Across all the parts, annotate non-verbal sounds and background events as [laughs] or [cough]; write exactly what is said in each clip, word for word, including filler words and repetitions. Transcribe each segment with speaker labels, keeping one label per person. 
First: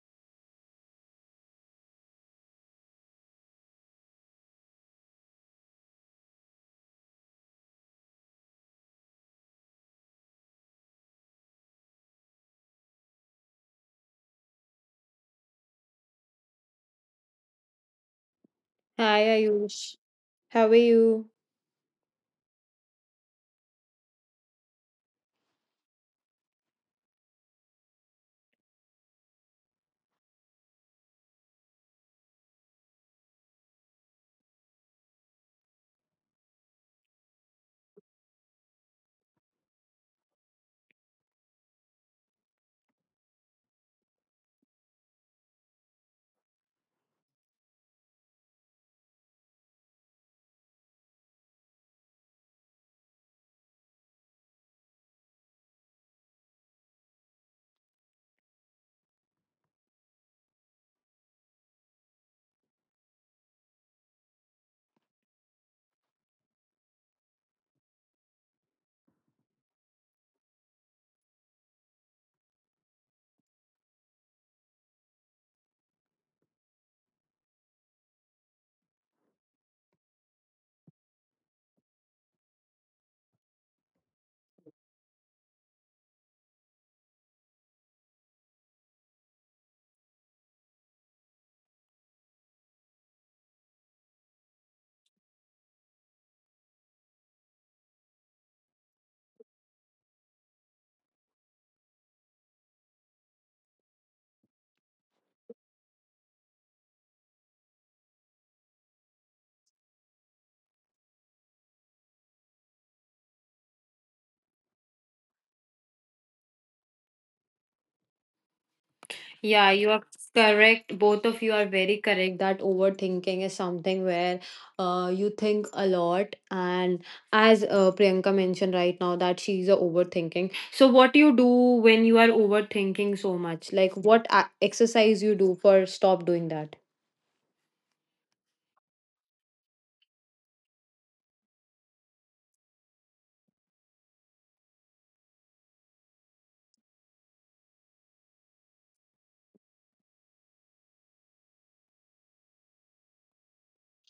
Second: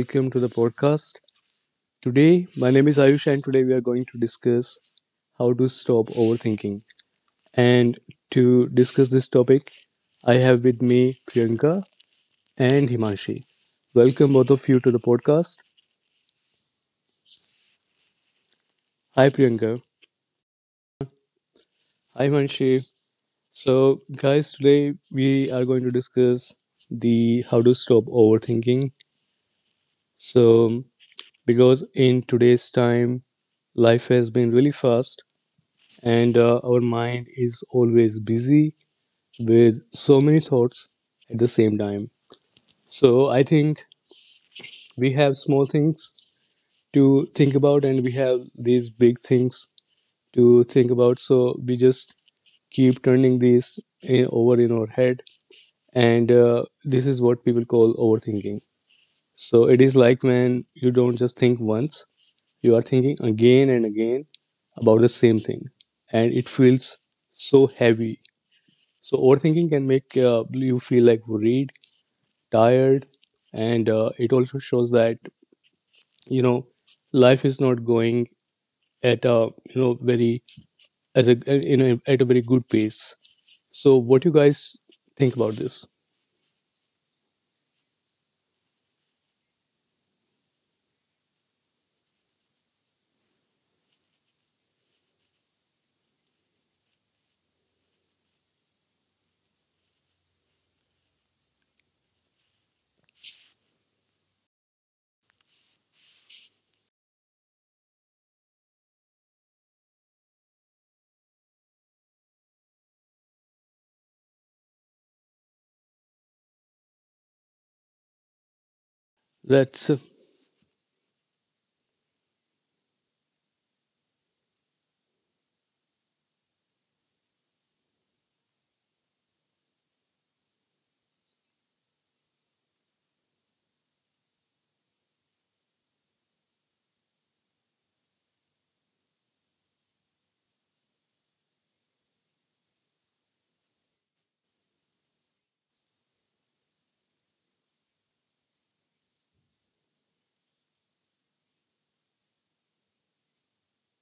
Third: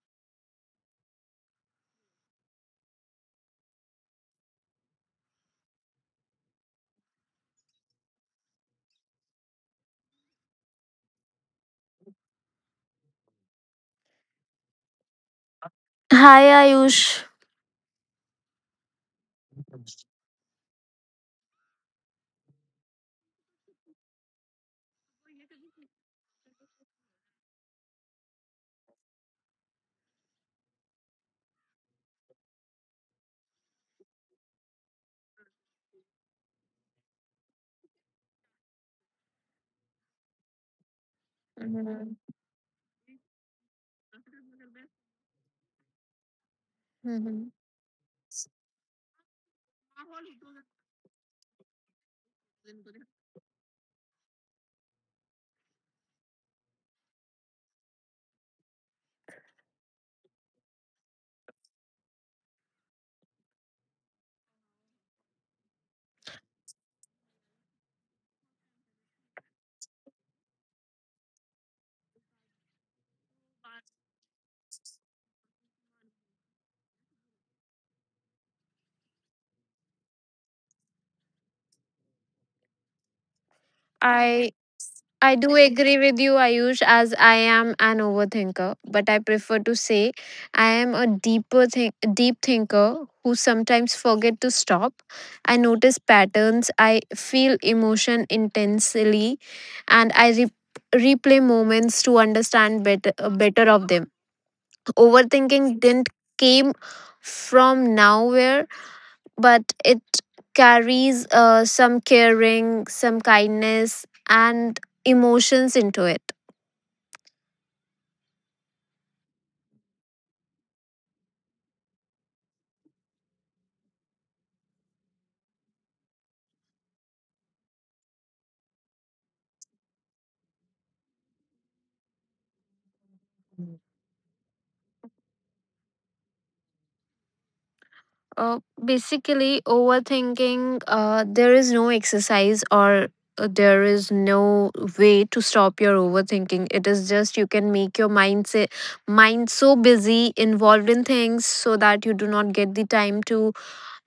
Speaker 1: welcome to the podcast. Today, my name is Ayush, and today we are going to discuss how to stop overthinking. And to discuss this topic, I have with me Priyanka and Himanshi. Welcome both of you to the podcast.
Speaker 2: Hi Ayush.
Speaker 3: Hi
Speaker 1: Hi Priyanka.
Speaker 3: Ayush, how are you?
Speaker 1: Hi Himanshi. So, guys, today we are going to discuss the how to stop overthinking. So, because in today's time, life has been really fast and uh, our mind is always busy with so many thoughts at the same time. So I think we have small things to think about, and we have these big things to think about. So we just keep turning these in, over in our head, and uh, this is what people call overthinking. So it is like when you don't just think once, you are thinking again and again about the same thing, and it feels so heavy. So overthinking can make uh, you feel like worried, tired, and uh, it also shows that you know life is not going at a you know very, as a you know at a very good pace. So what you
Speaker 2: I
Speaker 1: guys
Speaker 2: I
Speaker 1: think
Speaker 2: do
Speaker 1: about this?
Speaker 2: agree with you Ayush as I am an overthinker, but I prefer to say I am a deeper think, deep thinker who sometimes forget to stop. I notice patterns, I feel emotion intensely and I re- replay moments to understand better better of them. Overthinking didn't came from nowhere but it carries uh, some caring, some kindness, and emotions into it.
Speaker 3: Yeah, you
Speaker 1: That's
Speaker 3: are correct. Both of you are very correct that overthinking is something where uh, you think a lot. And as uh, Priyanka mentioned right now, that she's a overthinking. So, what do you do when you are overthinking so much? Like, what a- exercise you do for stop doing that?
Speaker 2: Uh, basically, overthinking, uh, there is no exercise or uh, there is no way to stop your overthinking. It is just you can make your mind, say, mind so busy, involved in things, so that you do not get the time to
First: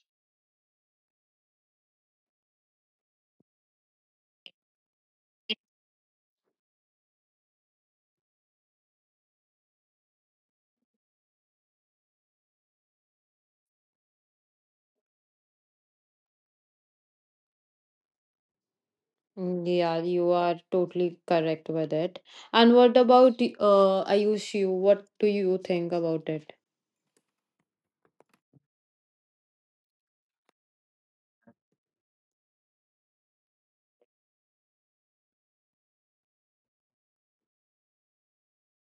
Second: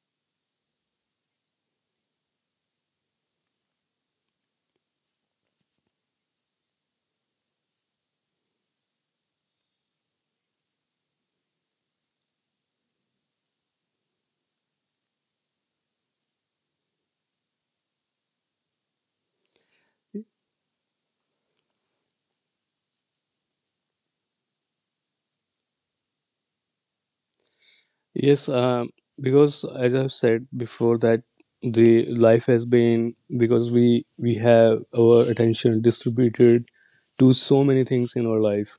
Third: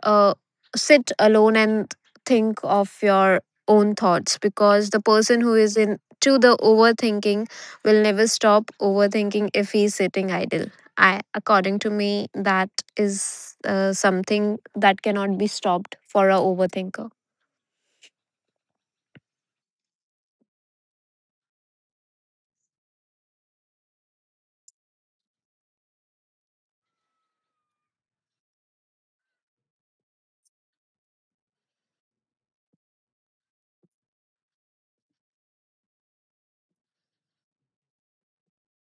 Speaker 2: uh, sit alone and think of your own thoughts, because the person who is in to the overthinking will never stop overthinking if he's sitting idle. I according to me, that is uh, something that cannot be stopped for a overthinker.
Speaker 3: Mm, yeah, you are totally correct with it. And what about uh, Ayush? You, what do you think about it?
Speaker 1: yes. Um, because as I've said before that the life has been, because we we have our attention distributed to so many things in our life,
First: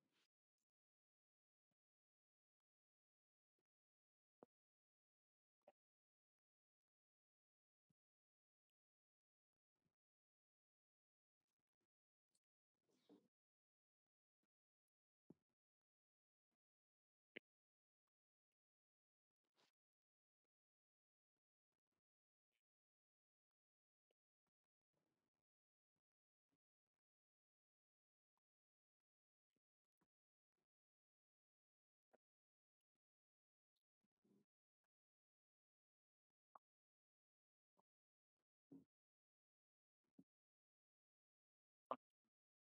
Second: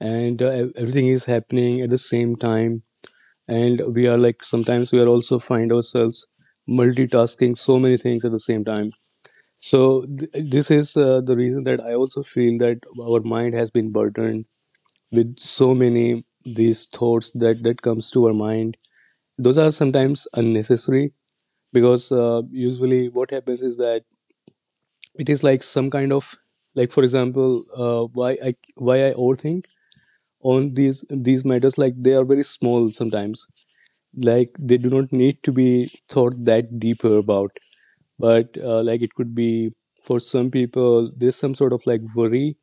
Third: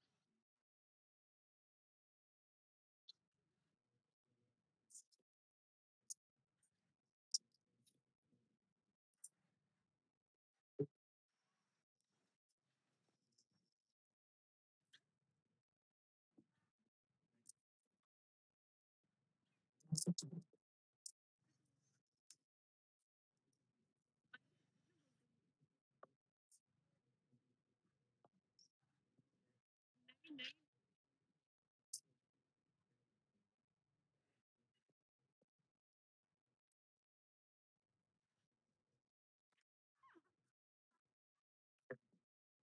Speaker 1: and uh, ev- everything is happening at the same time, and we are like, sometimes we are also find ourselves multitasking so many things at the same time. So th- this is uh, the reason that I also feel that our mind has been burdened with so many these thoughts that that comes to our mind. Those are sometimes unnecessary, because uh, usually what happens is that it is like some kind of, like, for example, uh, why i why i overthink on these these matters. Like, they are very small sometimes, like they do not need to be thought that deeper about, but uh, like it could be, for some people there's some sort of like worry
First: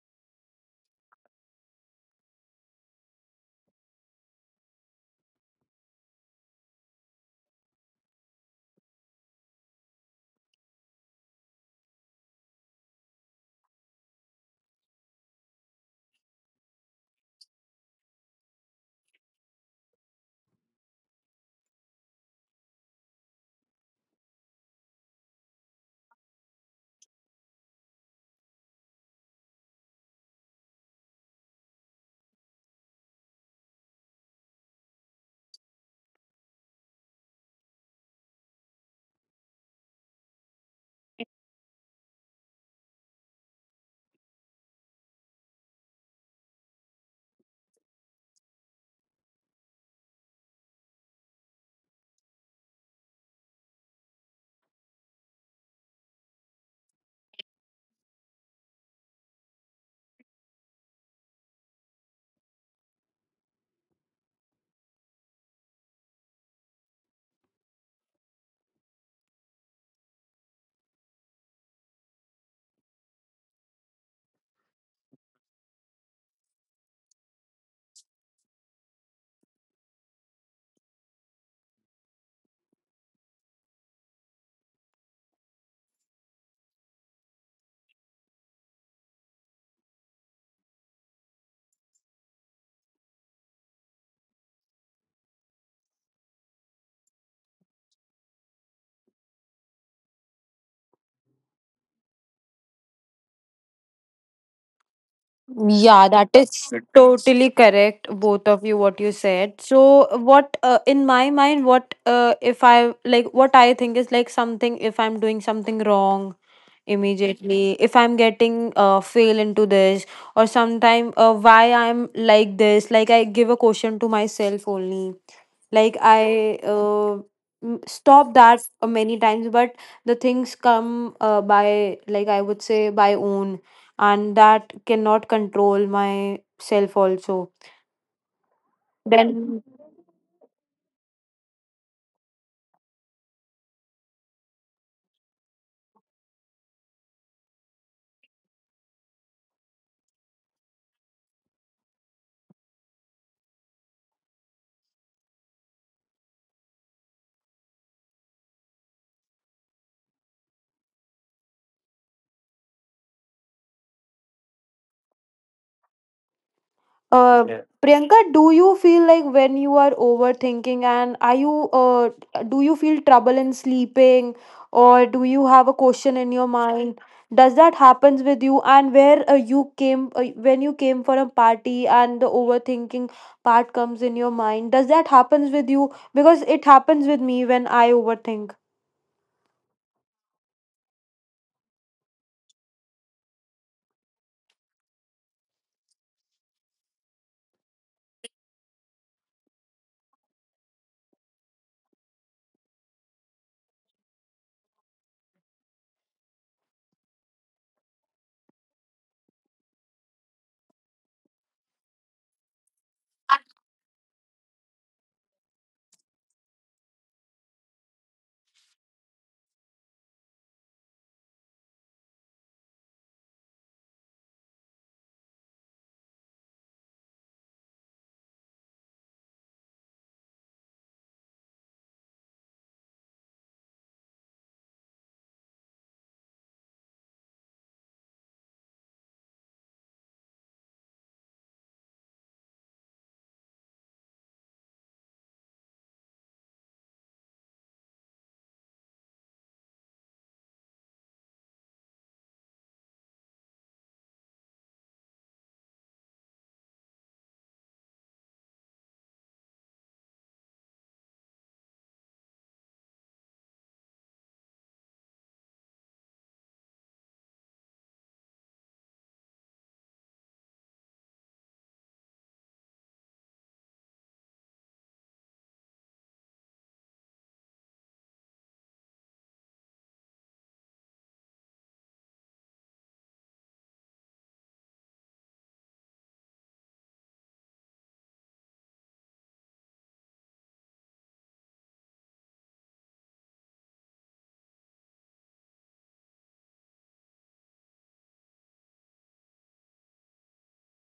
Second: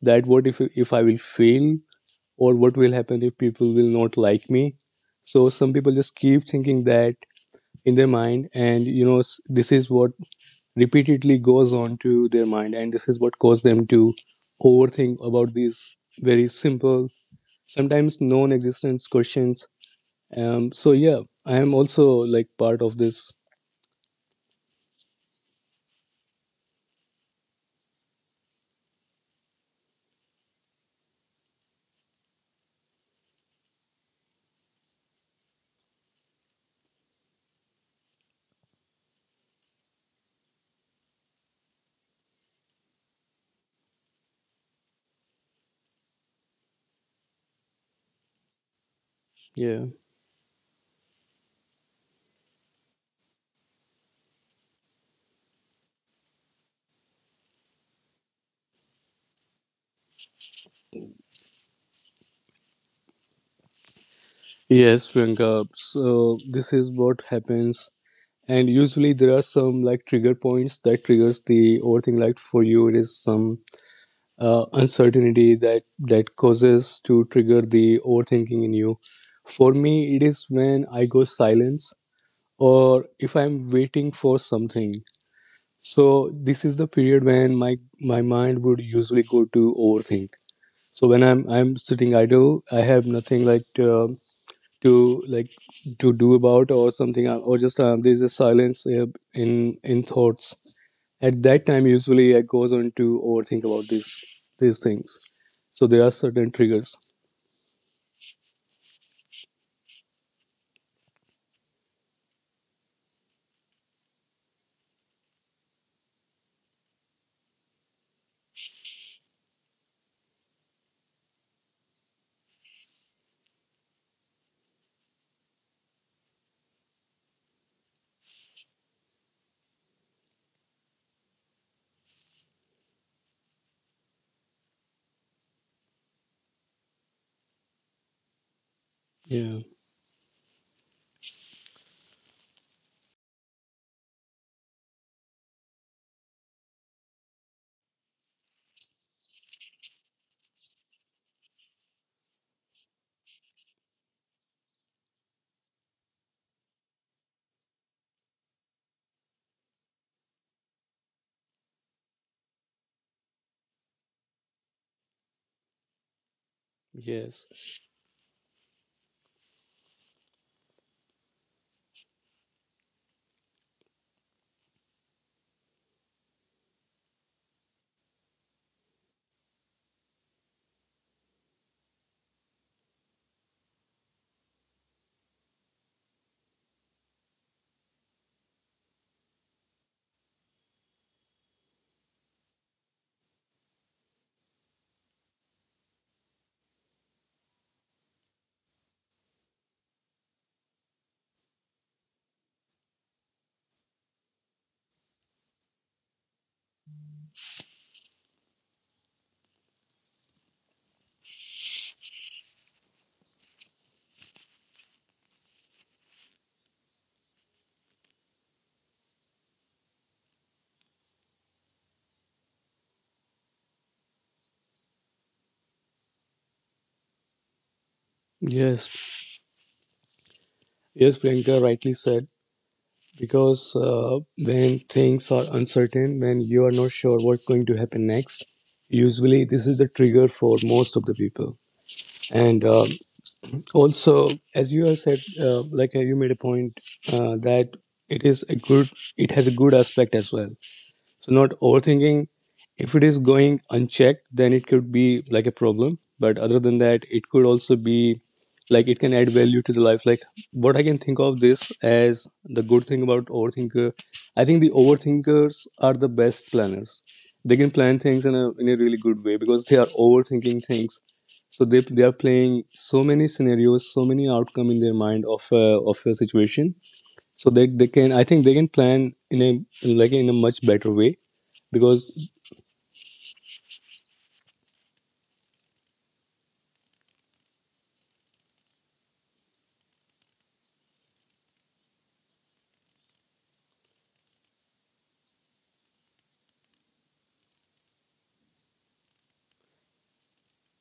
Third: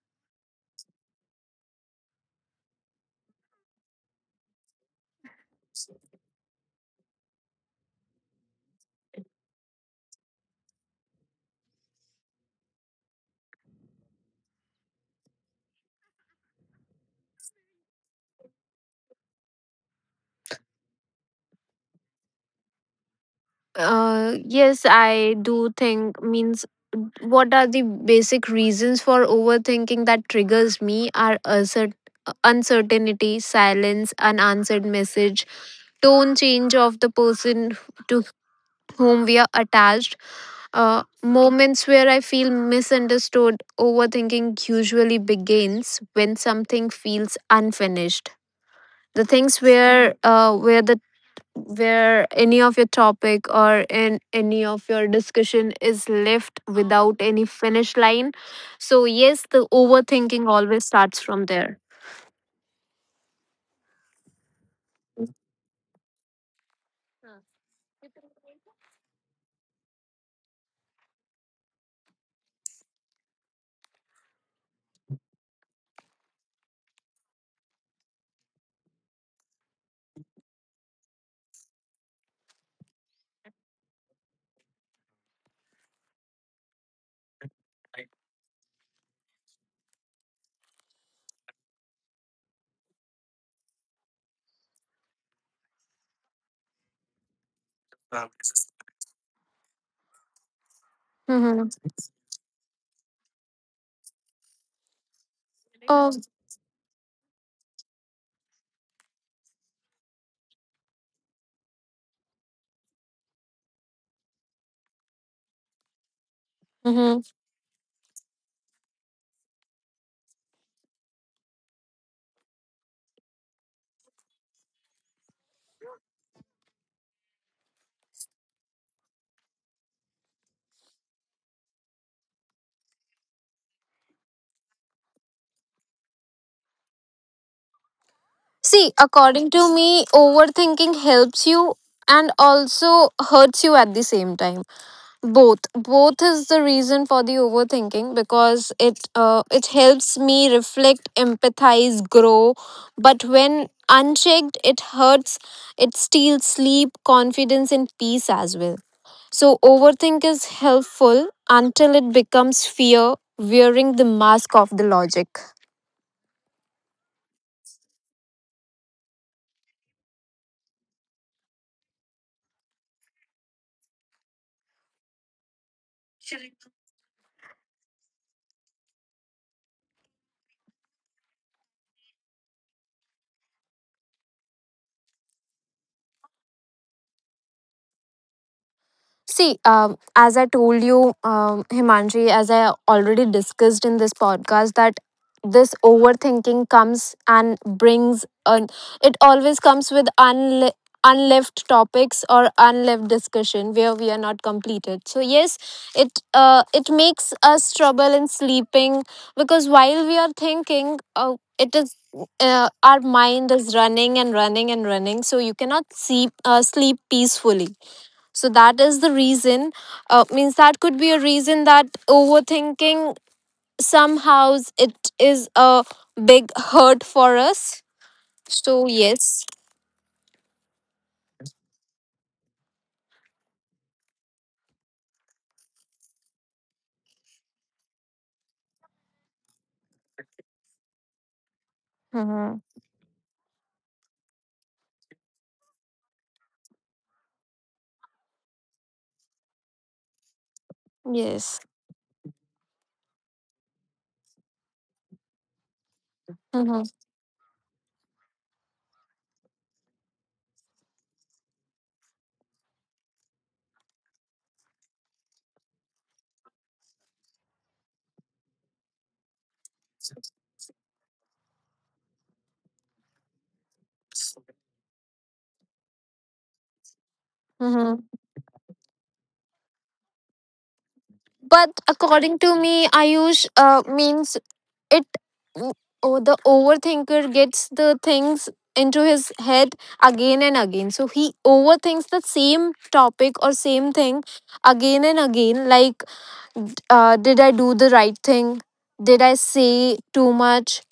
Speaker 1: that what if, if i will fail, or what will happen if people will not like me. So some people just keep thinking that in their mind, and you know this is what repeatedly goes on to their mind, and this is what caused them to overthink about these very simple, sometimes non-existence questions. Um, so yeah, I am also like part of this.
Speaker 2: Uh, yes I do think, means, what are the basic reasons for overthinking that triggers me are assert- uncertainty, silence, unanswered message, tone change of the person to whom we are attached. Uh, moments where I feel misunderstood, overthinking usually begins when something feels unfinished. The things
Speaker 1: Yeah.
Speaker 2: where uh, where the where any of your topic or in any of your discussion is left without any finish line. So yes, the overthinking always starts from there.
Speaker 1: Yes, Priyanka. So this is what happens. And usually there are some like trigger points that triggers the overthink. Like for you, it is some uh, uncertainty that that causes to trigger the overthinking in you. For me, it is when I go silence or if I'm waiting for something. So this is the period when my my mind would usually go to overthink. So when i'm i'm sitting idle, I have nothing like um to like to do about or something, uh, or just um, there's a silence uh, in in thoughts. At that time,
Speaker 2: Mm-hmm.
Speaker 1: usually I goes on to overthink about these these things, so there are
Speaker 3: Yeah,
Speaker 2: Oh.
Speaker 3: that
Speaker 1: certain
Speaker 3: is
Speaker 1: triggers.
Speaker 3: totally correct, both of you, what you said. So, what uh, in my mind, what uh, if I like what I think is like something if I'm doing something wrong
Speaker 2: Mhm.
Speaker 3: immediately if I'm getting uh, fail into this. Or sometime uh, why I'm like this, like I give a question to myself only, like i uh, m- stop that uh, many times, but the things come uh, by, like I would say, by own, and that cannot control myself also
Speaker 2: See, according
Speaker 1: Yeah,
Speaker 3: then.
Speaker 2: to me, overthinking helps you and also hurts you at the same time. Both, both is the reason for the overthinking because it uh, it helps me reflect, empathize, grow. But when unchecked, it hurts. It steals sleep, confidence, and peace as well. So overthink is helpful until it becomes fear, wearing the mask of the logic.
Speaker 3: Uh,
Speaker 1: yes,
Speaker 3: Yeah. Priyanka, do you feel like when you are overthinking, and are you uh, do you feel trouble in sleeping or do you have a question in your mind? Does that happens with you? And where uh, you came uh, when you came for a party and the overthinking part comes in your mind? Does that happens with you? Because it happens with me when I overthink.
Speaker 2: See, um, as I told you, um, Himanji, as I already discussed in this podcast, that this overthinking comes and brings, an, it always comes with unle unleft topics or unleft discussion where we are not completed. So yes, it uh, it makes us trouble in sleeping because while we are thinking, uh, it is uh, our mind is running and running and running, so you cannot sleep uh, sleep peacefully. So that is the reason, uh, means, that could be a reason that overthinking somehow it is a big hurt for us. So
Speaker 1: yes.
Speaker 2: yes.
Speaker 1: Yes, Priyanka rightly said, because uh, when things are uncertain, when you are not sure what's going to happen next, usually this is the trigger for most of the people.
Speaker 2: Mm-hmm.
Speaker 1: And um also, as you have said, uh, like, uh, you made a point uh, that it is a good, it has a good aspect as well. So
Speaker 2: Yes.
Speaker 1: not overthinking. If it is going unchecked, then it could be like a problem. But other
Speaker 2: Mm-hmm.
Speaker 1: than that, it could also be like, it can add value to the life. Like, what I can think of this as the good thing about overthinker. I think the overthinkers are the best planners. They can plan things in a in a really good way, because they are overthinking things. So they they are playing so many scenarios, so many outcome in their mind of a, of a situation. So they they
Speaker 2: Mm-hmm.
Speaker 1: can, I think they can plan in a, like in a much better way,
Speaker 2: But according
Speaker 1: because
Speaker 2: to me Ayush, uh, means, it oh, the overthinker gets the things into his head again and again, so he overthinks the same topic or same thing again and again. Like, uh, did I do the right thing? Did I say too much?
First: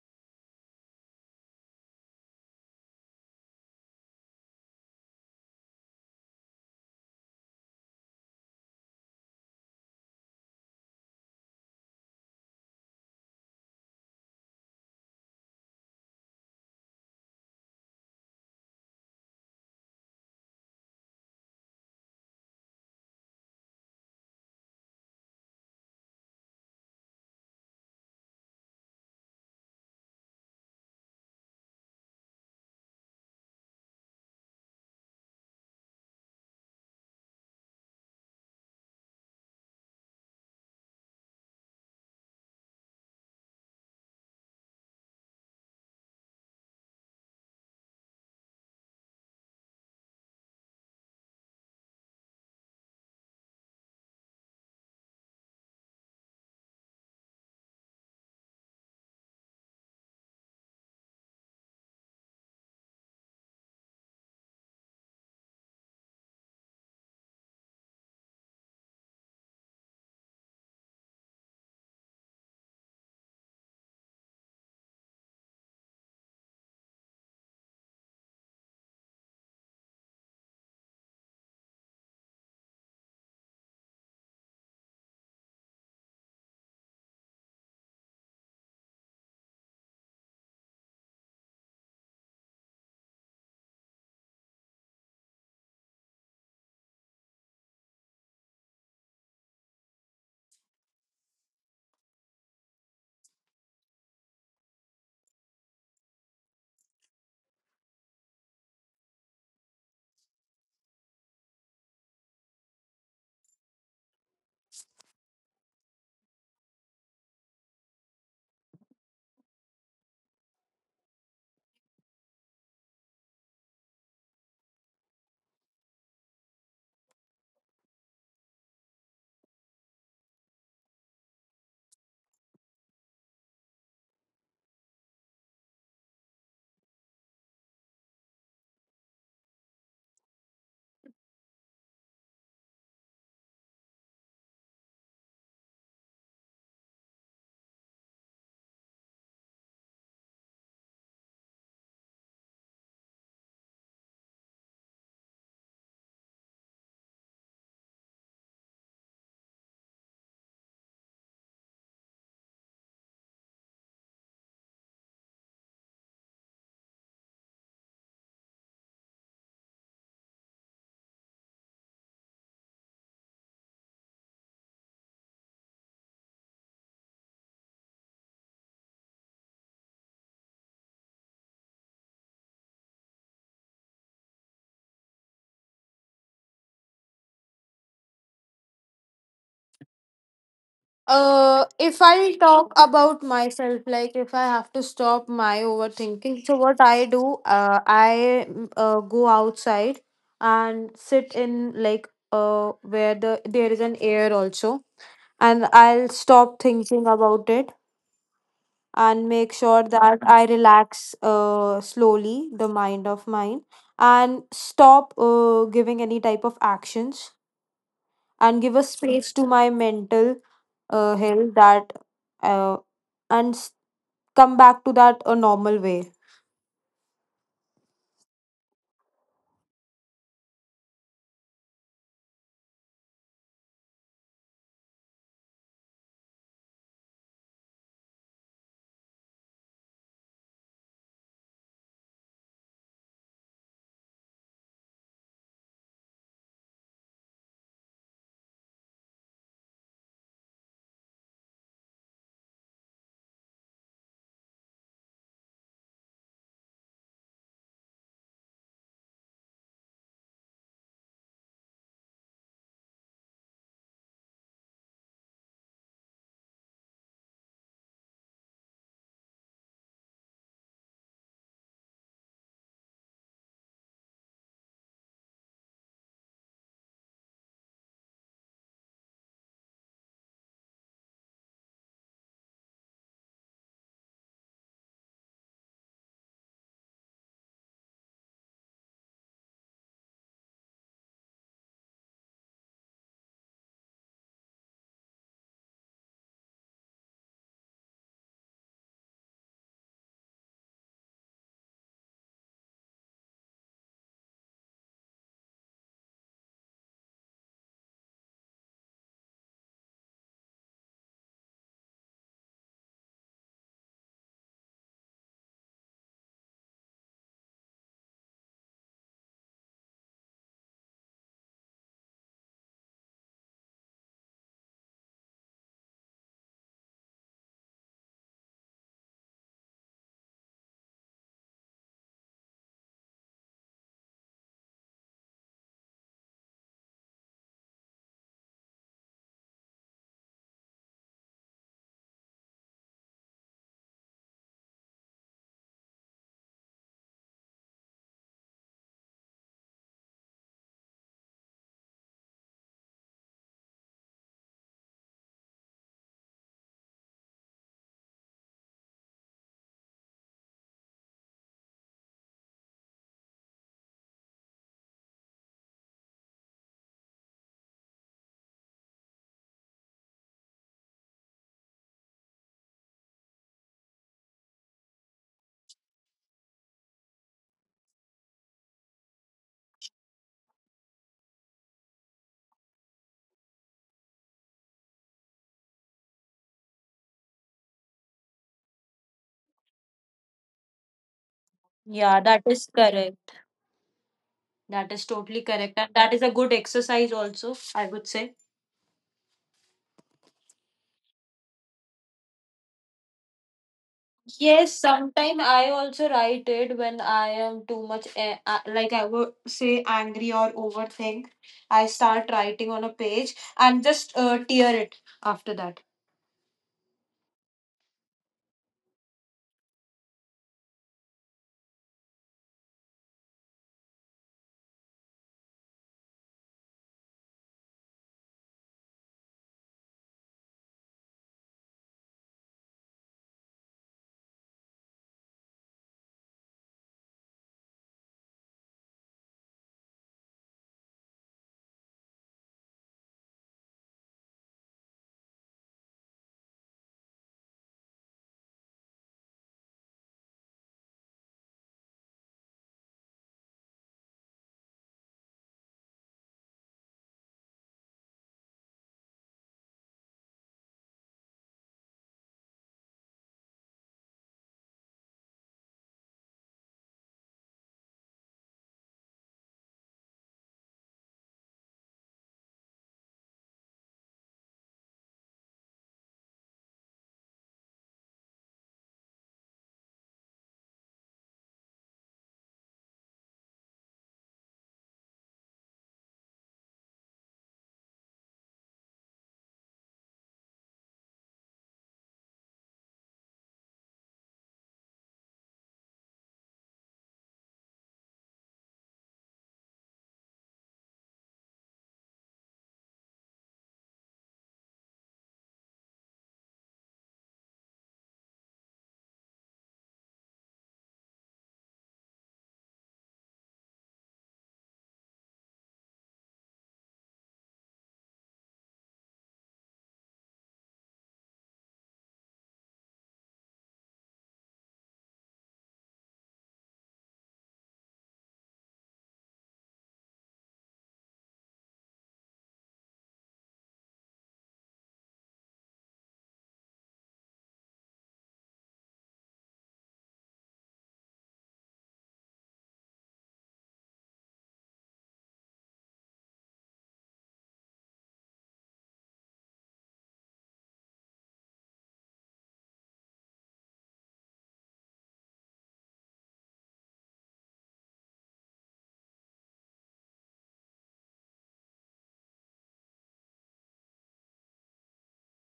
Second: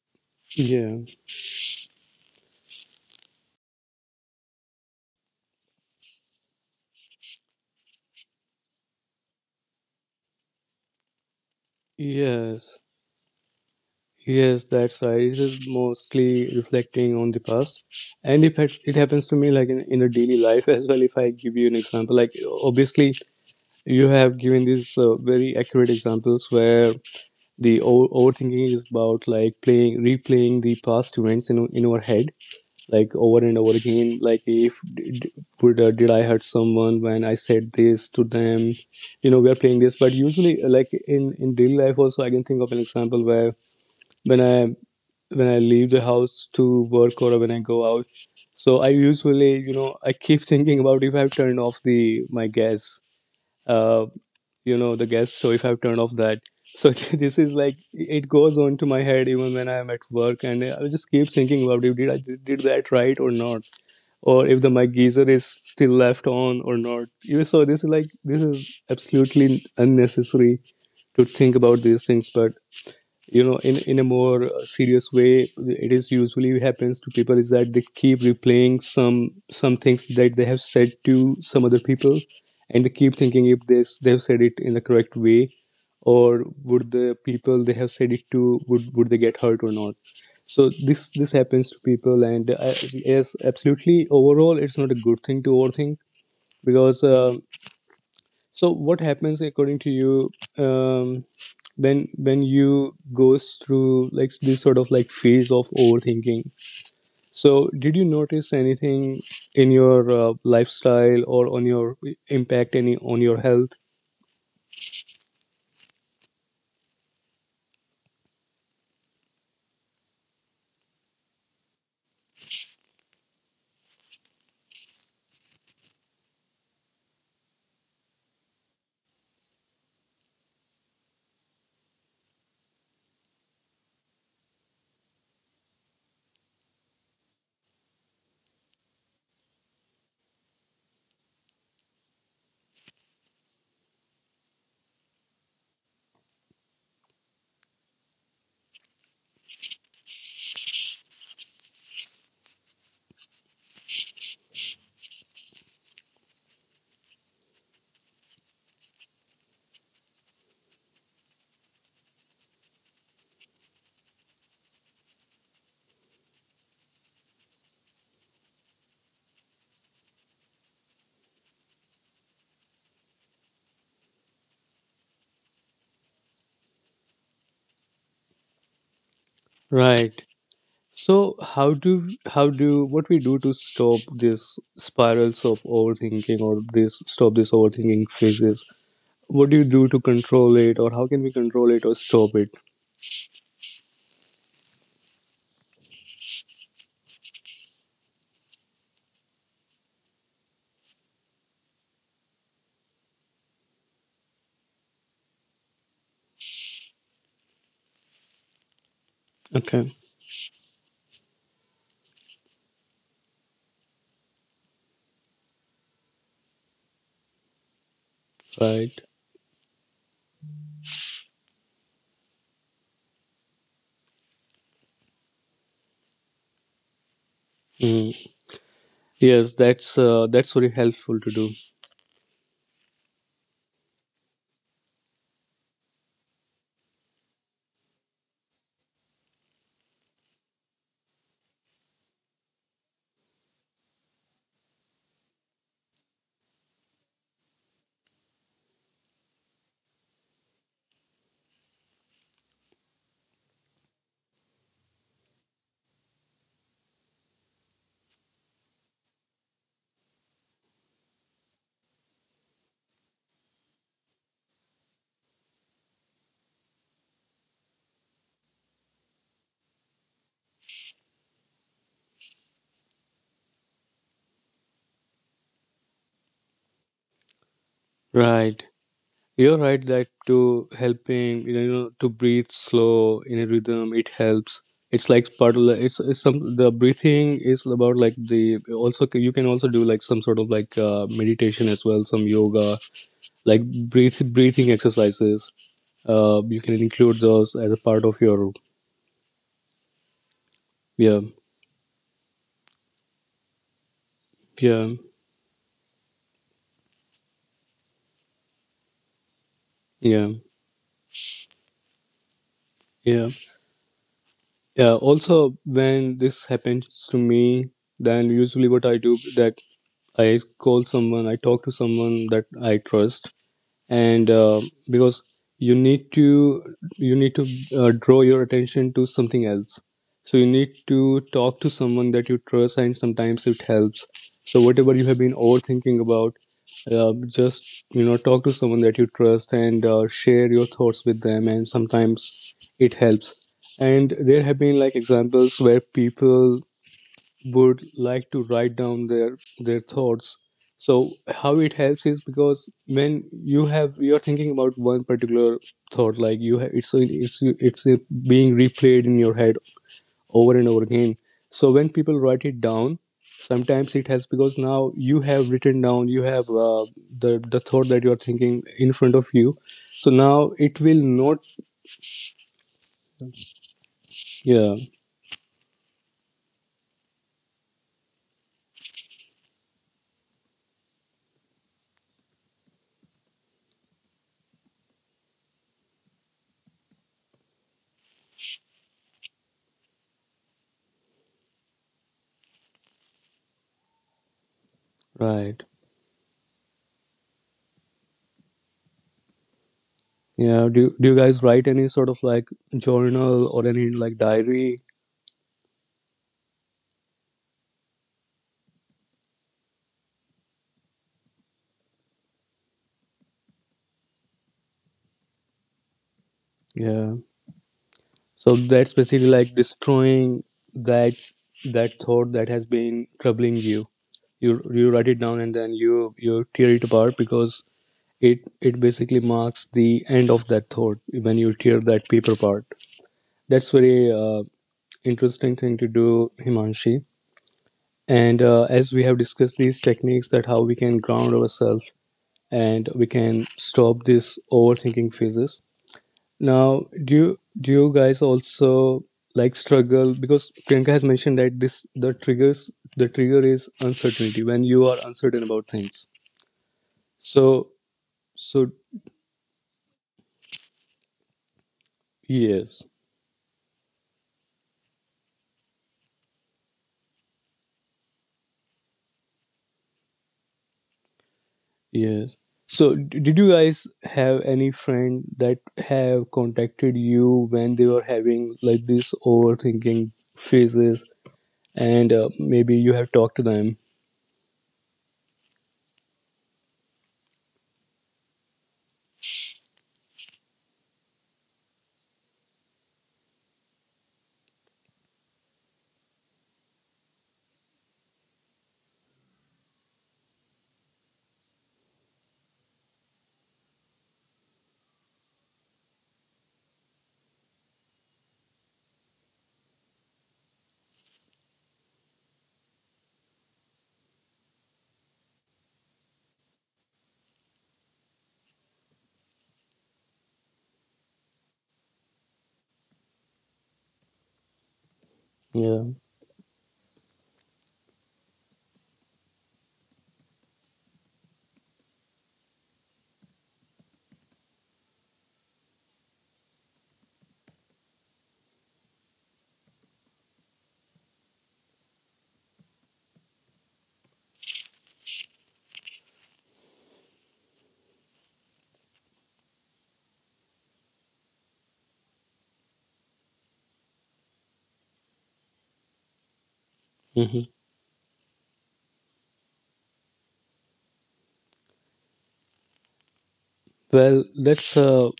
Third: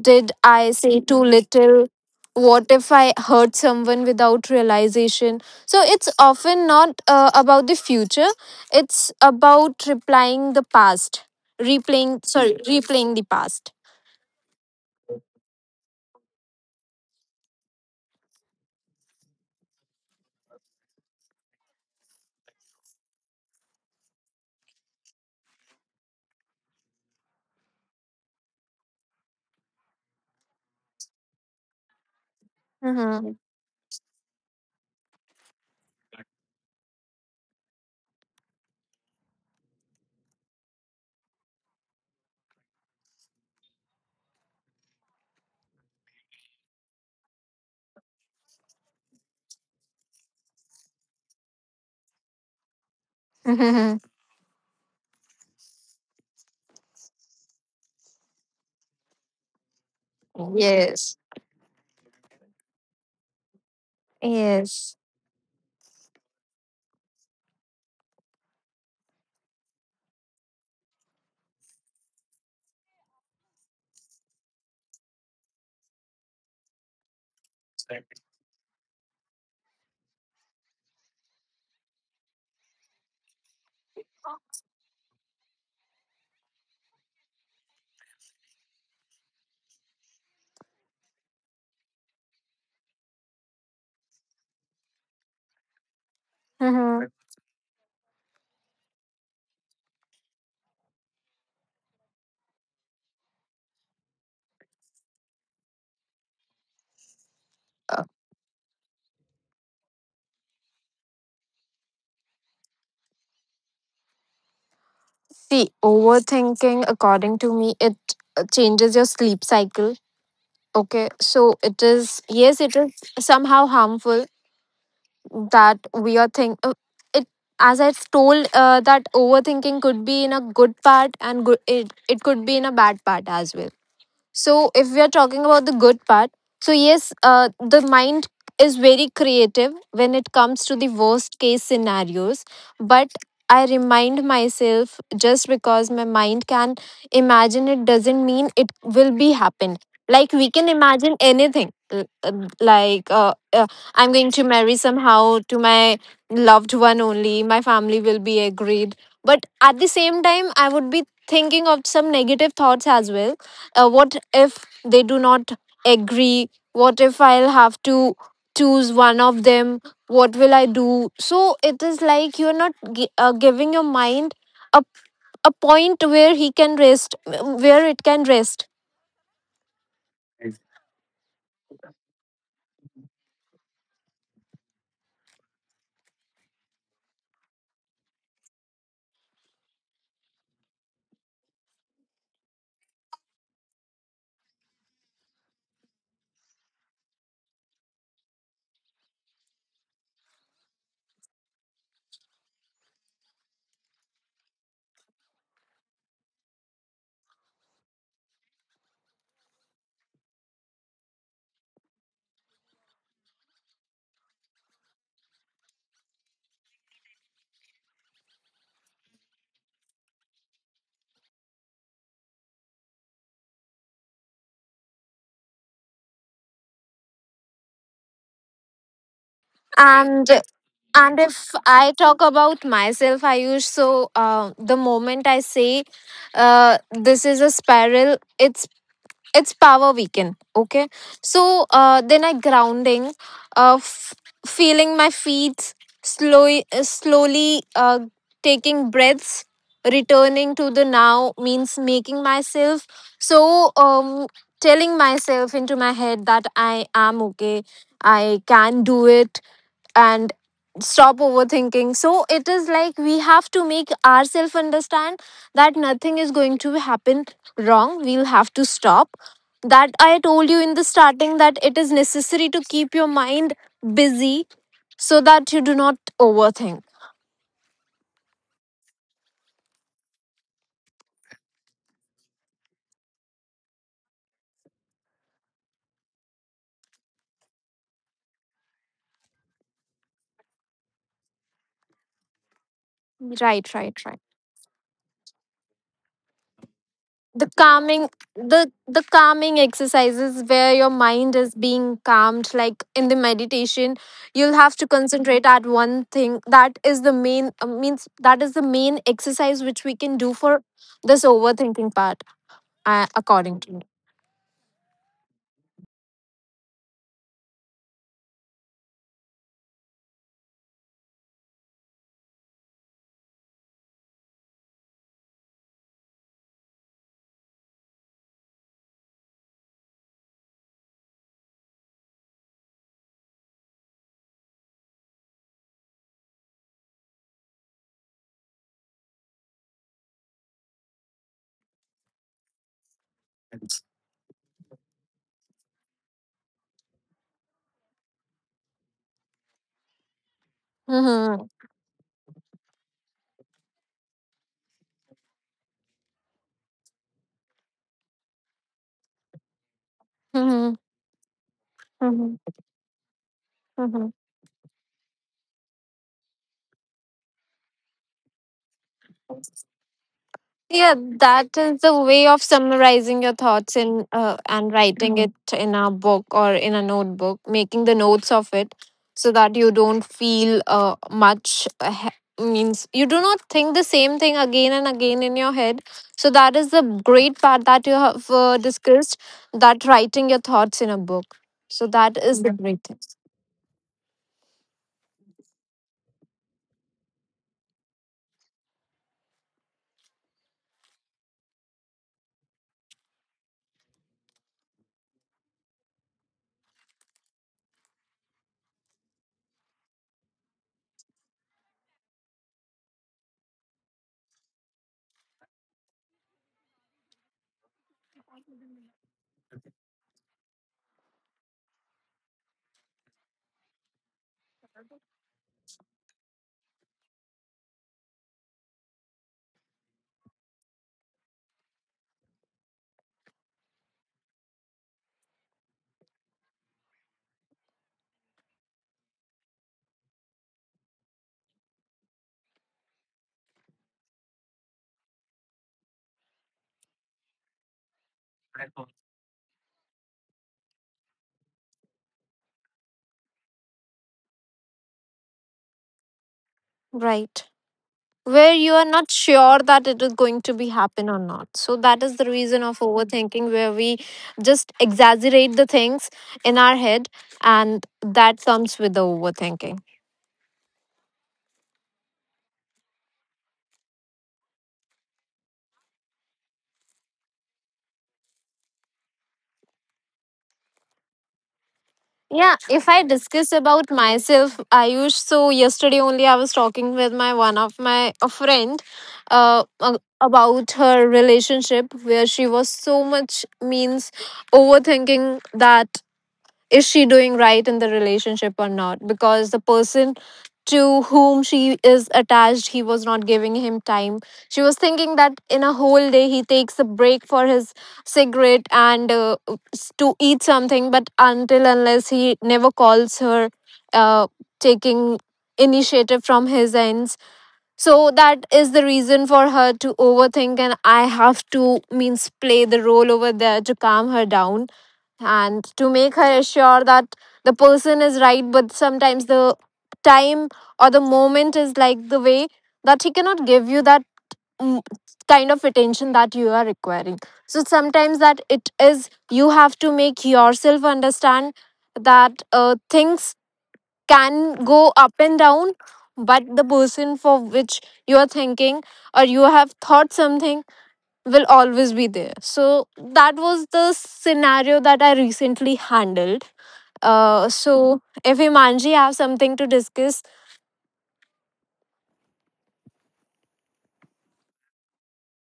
Speaker 2: Did I
Speaker 1: yeah.
Speaker 2: say too little? What if I hurt someone without realization? So it's often not uh, about the future, it's about replying the past, replaying, sorry,
Speaker 1: Yes,
Speaker 2: replaying the past.
Speaker 1: yes, that's right, it is mostly reflecting on the past. And if it, it happens to me like in, in a daily life as well. If I give you an example, like, obviously you have given these uh, very accurate examples where the o- overthinking is about like playing, replaying the past events in, in our head, like
Speaker 2: Mm-hmm. [laughs]
Speaker 1: over and over again, like if did, would, uh, did I hurt someone when I said this to them, you know we are playing this. But usually uh, like in in daily life also I can think of an example where when I, when I leave the house to work, or when I go out, so I usually, you know, I keep thinking about if I've turned off the my gas,
Speaker 2: Mm-hmm.
Speaker 1: uh, you know, the guest. So if I've turned off that, so [laughs] this is like it goes on to my head even when I'm at work, and I just
Speaker 2: Yes.
Speaker 1: keep thinking about it, did I did that right or not, or if the mic
Speaker 2: Yes.
Speaker 1: geyser is still left on or not. You- so this is like, this is absolutely unnecessary to think about these things, but you know, in in a more uh, serious way, it is usually happens to people is that they keep replaying some some things that they have said to some other people, and they keep thinking if they they have said it in the correct way, or would the people they have said it to, would would they get hurt or not. So this this happens to people, and uh, yes, absolutely, overall it's not a good thing to overthink, because
Speaker 2: Mm-hmm.
Speaker 1: uh, so what happens, according to you, um, when when you goes through like this sort of like phase of overthinking? So did you notice anything in your uh, lifestyle, or on your impact any on your health?
Speaker 2: See, overthinking, according to me, it uh, changes your sleep cycle. Okay, so it is, yes, it is somehow harmful that we are think uh, it as I've told, uh, that overthinking could be in a good part and good it, it could be in a bad part as well. So, if we are talking about the good part, so yes, uh, the mind is very creative when it comes to the worst case scenarios. But I remind myself, just because my mind can imagine it doesn't mean it will be happen. Like we can imagine anything. L- uh, Like uh, uh, I'm going to marry somehow to my loved one only. My family will be agreed. But at the same time, I would be thinking of some negative thoughts as well. Uh, what if they do not agree, what if I'll have to choose one of them, what will I do? So it is like you're not gi- uh, giving your mind a, a point where he can rest, where it can rest.
Speaker 1: Right. So how do, how do what we do to stop this spirals of overthinking, or this stop this overthinking phases? What do you do to control it, or how can we
Speaker 3: Uh,
Speaker 1: control it
Speaker 3: if
Speaker 1: or
Speaker 3: I
Speaker 1: stop it?
Speaker 3: talk about myself, like if I have to stop my overthinking, so what I do, uh, I mm, uh, go outside and sit in like uh where the there is an air also, and I'll stop thinking about it and make sure
Speaker 1: Okay.
Speaker 3: that I relax uh slowly the mind of mine and stop uh giving any type of actions and give a
Speaker 1: Right.
Speaker 3: space to my mental uh, hill that uh, and s- come back to that a normal way.
Speaker 1: Mm. Yes, that's uh, that's
Speaker 2: and
Speaker 1: very helpful to do.
Speaker 2: and if I talk about myself Ayush, so uh, the moment I say, uh, this is a spiral, it's it's power weekend, okay. So uh, then I grounding, uh, f- feeling my feet, slowly uh, slowly, uh, taking breaths, returning to the now, means making myself, so um telling myself into my head that I am okay, I can do it, and stop overthinking. So it is like we have to make ourselves understand that nothing is going to happen wrong. We'll have to stop. That I told you in the starting, that it is necessary to keep your mind busy so that you do not overthink.
Speaker 1: Right. You're right that to helping, you know, to breathe slow in a rhythm, it helps. It's like part of the, it's, it's some, the breathing is about like the, also you can also do like some sort of like uh, meditation as well, some yoga,
Speaker 2: Right,
Speaker 1: like
Speaker 2: right, right.
Speaker 1: breathe breathing exercises. Uh, you can include
Speaker 2: the
Speaker 1: those as a
Speaker 2: calming
Speaker 1: part of your
Speaker 2: the the calming exercises where your
Speaker 1: yeah,
Speaker 2: mind is being calmed, like in the meditation, you'll have to
Speaker 1: yeah,
Speaker 2: concentrate at one thing. That is the main, uh, means, that is the main exercise which we can do
Speaker 1: yeah,
Speaker 2: for this overthinking part, uh,
Speaker 1: yeah,
Speaker 2: according to me.
Speaker 1: yeah. Also, when this happens to me, then usually what I do, that I call someone, I talk to someone that I trust, and uh, because you need to, you need to uh, draw your attention to something else. So you need to talk to someone that you trust, and sometimes it helps. So whatever you have been overthinking about, uh, just, you know, talk to someone that you trust, and uh, share your thoughts with them, and sometimes it helps. And there have been like examples where people would like to write down their their thoughts, so
Speaker 2: Hmm.
Speaker 1: how it helps is because when you have, you're thinking about one particular thought, like you have, it's it's it's being replayed in your head over
Speaker 2: Mm-hmm.
Speaker 1: and over again. So when people
Speaker 2: Mm-hmm.
Speaker 1: write it down, sometimes
Speaker 2: Mm-hmm.
Speaker 1: it has, because now you have written down, you have uh, the the thought that you're thinking in front of you. So now
Speaker 2: Yeah,
Speaker 1: it will
Speaker 2: that
Speaker 1: not,
Speaker 2: is a way of summarizing your thoughts in, uh, and
Speaker 1: yeah,
Speaker 2: writing Mhm. it in a book or in a notebook, making the notes of it, so that you don't feel uh, much uh, he- means you do not think the same thing again and again in your head. So that is the great part that you have uh, discussed, that writing your thoughts in a book. So that
Speaker 3: Yeah, that
Speaker 2: is the Yeah.
Speaker 3: is
Speaker 2: great thing.
Speaker 3: correct. That is totally correct.
Speaker 1: right,
Speaker 3: And that is a good exercise also, I would say.
Speaker 1: yeah, do, do you guys write any sort of like journal or any like
Speaker 3: Yes,
Speaker 1: diary?
Speaker 3: sometimes I also write it when I am too much, eh, uh, like I would say, angry or overthink. I start writing on a page and just uh, tear it after that.
Speaker 1: Yeah. So that's basically like destroying that that thought that has been troubling you. You you write it down, and then you you tear it apart, because it it basically marks the end of that thought when you tear that paper part. That's very uh, interesting thing to do, Himanshi. And uh, as we have discussed these techniques, that how we can ground ourselves and we can stop this overthinking phases. Now, do you, do you guys also like struggle, because Priyanka has mentioned that this, the triggers, the trigger is uncertainty, when you are uncertain about things.
Speaker 2: Right.
Speaker 1: So,
Speaker 2: Where you are
Speaker 1: so
Speaker 2: not sure that it is going to be happen or not, so that is the reason of
Speaker 1: yes,
Speaker 2: overthinking, where we just exaggerate the things in our head and that comes with the overthinking.
Speaker 1: yes. So d- did you guys have any friend that have contacted you when they were having like this overthinking phases, and
Speaker 2: Yeah,
Speaker 1: uh,
Speaker 2: if I
Speaker 1: maybe you have
Speaker 2: discuss
Speaker 1: talked to
Speaker 2: about
Speaker 1: them?
Speaker 2: myself Ayush, so yesterday only I was talking with my one of my a friend uh, a- about her relationship, where she was so much, means, overthinking that is she doing right in the relationship or not, because the person to whom she is attached, he was not giving him time. She was thinking that in a whole day he takes a break for his cigarette and, uh, to eat something, but until unless he never calls her, uh, taking initiative from his ends. So that is the reason for her to overthink, and I have to, means, play the role over there to calm her down and to make
Speaker 1: Yeah.
Speaker 2: her assure that the person is right, but sometimes the time or the moment is like the way that he cannot give you that mm, kind of attention that you are requiring. So sometimes that it is you have to make yourself understand that, uh, things can go up and down, but the person for which you are thinking or you have thought something will always be there. So that was the scenario that I recently handled. Uh, so if Imanji have something to discuss,
Speaker 1: Well, that's a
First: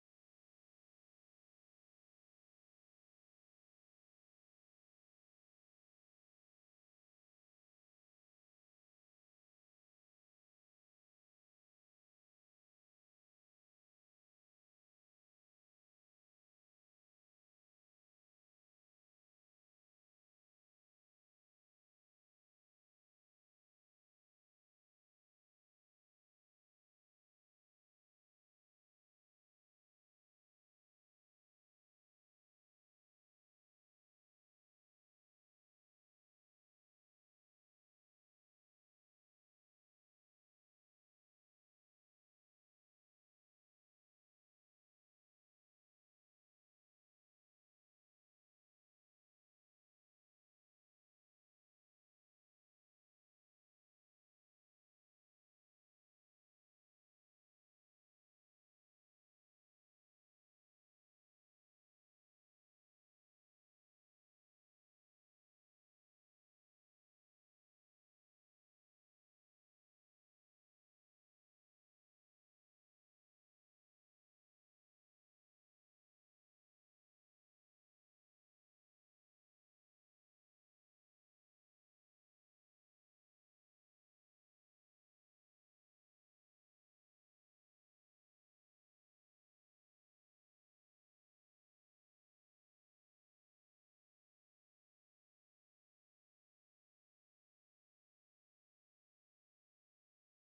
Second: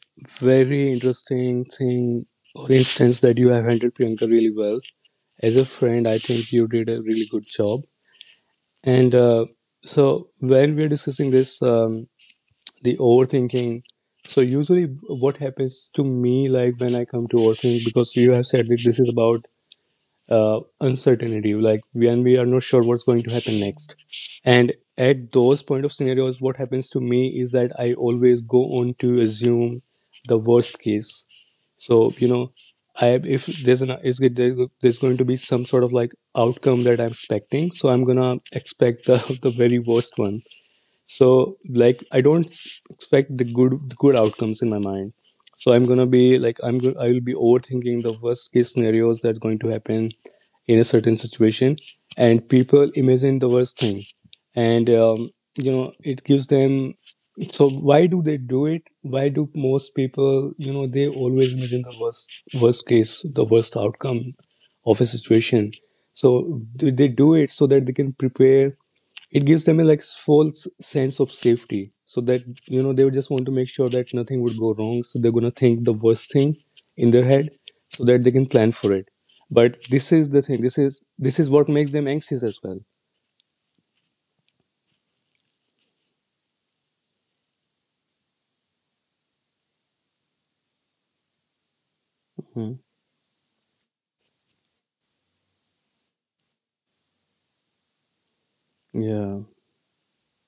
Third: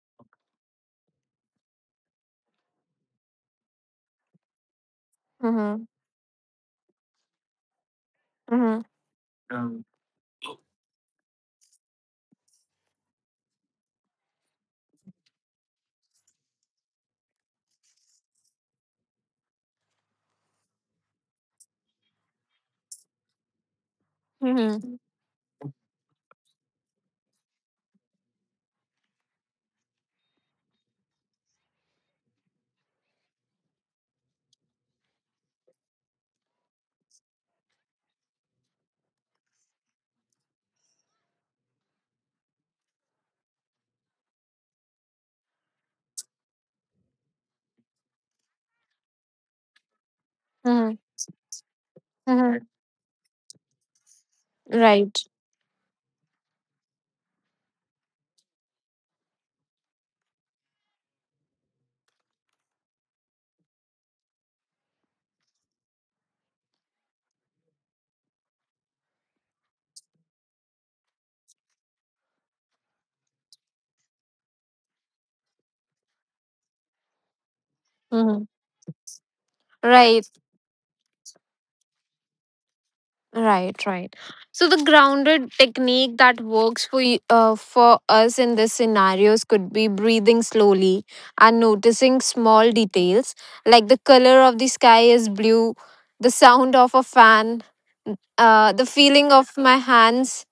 Speaker 1: very interesting thing or instance that you have handled, Priyanka, really well. As a
Speaker 2: mm-hmm,
Speaker 1: friend, I think you did a really good job.
Speaker 2: mm-hmm,
Speaker 1: And uh, so when we're discussing this, um, the overthinking. So usually, what happens to me, like when I come to overthink, because you have said that this is about uh, uncertainty, like when we are not sure what's going to happen next. And
Speaker 2: mm-hmm,
Speaker 1: at those point of scenarios, what happens to me is that I always go on to assume the worst case. So you know, I if there's an is there's going to be some sort of like outcome that I'm expecting, so I'm gonna expect the, [laughs] the very worst one. So like I don't expect the good the good outcomes in my mind. So I'm gonna be like i'm go- I will be overthinking the worst case scenarios that's going to happen in a
Speaker 2: mm-hmm,
Speaker 1: certain situation. And
Speaker 2: mm-hmm.
Speaker 1: people imagine the worst thing. And
Speaker 2: Right,
Speaker 1: um, you know, it gives them, so why do they do it? Why do most people, you know, they always imagine the worst worst case, the worst outcome of a situation? So do they do it so that they can prepare? It gives them a like false sense of safety, so that, you know, they would just want to make sure that nothing would go wrong, so they're going to think the worst thing in their head so that they
Speaker 2: mm-hmm.
Speaker 1: can plan for it. But this
Speaker 2: Right,
Speaker 1: is the thing, this is this is what makes them anxious as well.
Speaker 2: right, right. So the grounded technique that works for you, uh, for us in these scenarios, could be breathing slowly and noticing small
Speaker 1: Hmm.
Speaker 2: details, like the color of the sky is blue, the sound of a fan, uh, the feeling
Speaker 1: Yeah.
Speaker 2: of my hands.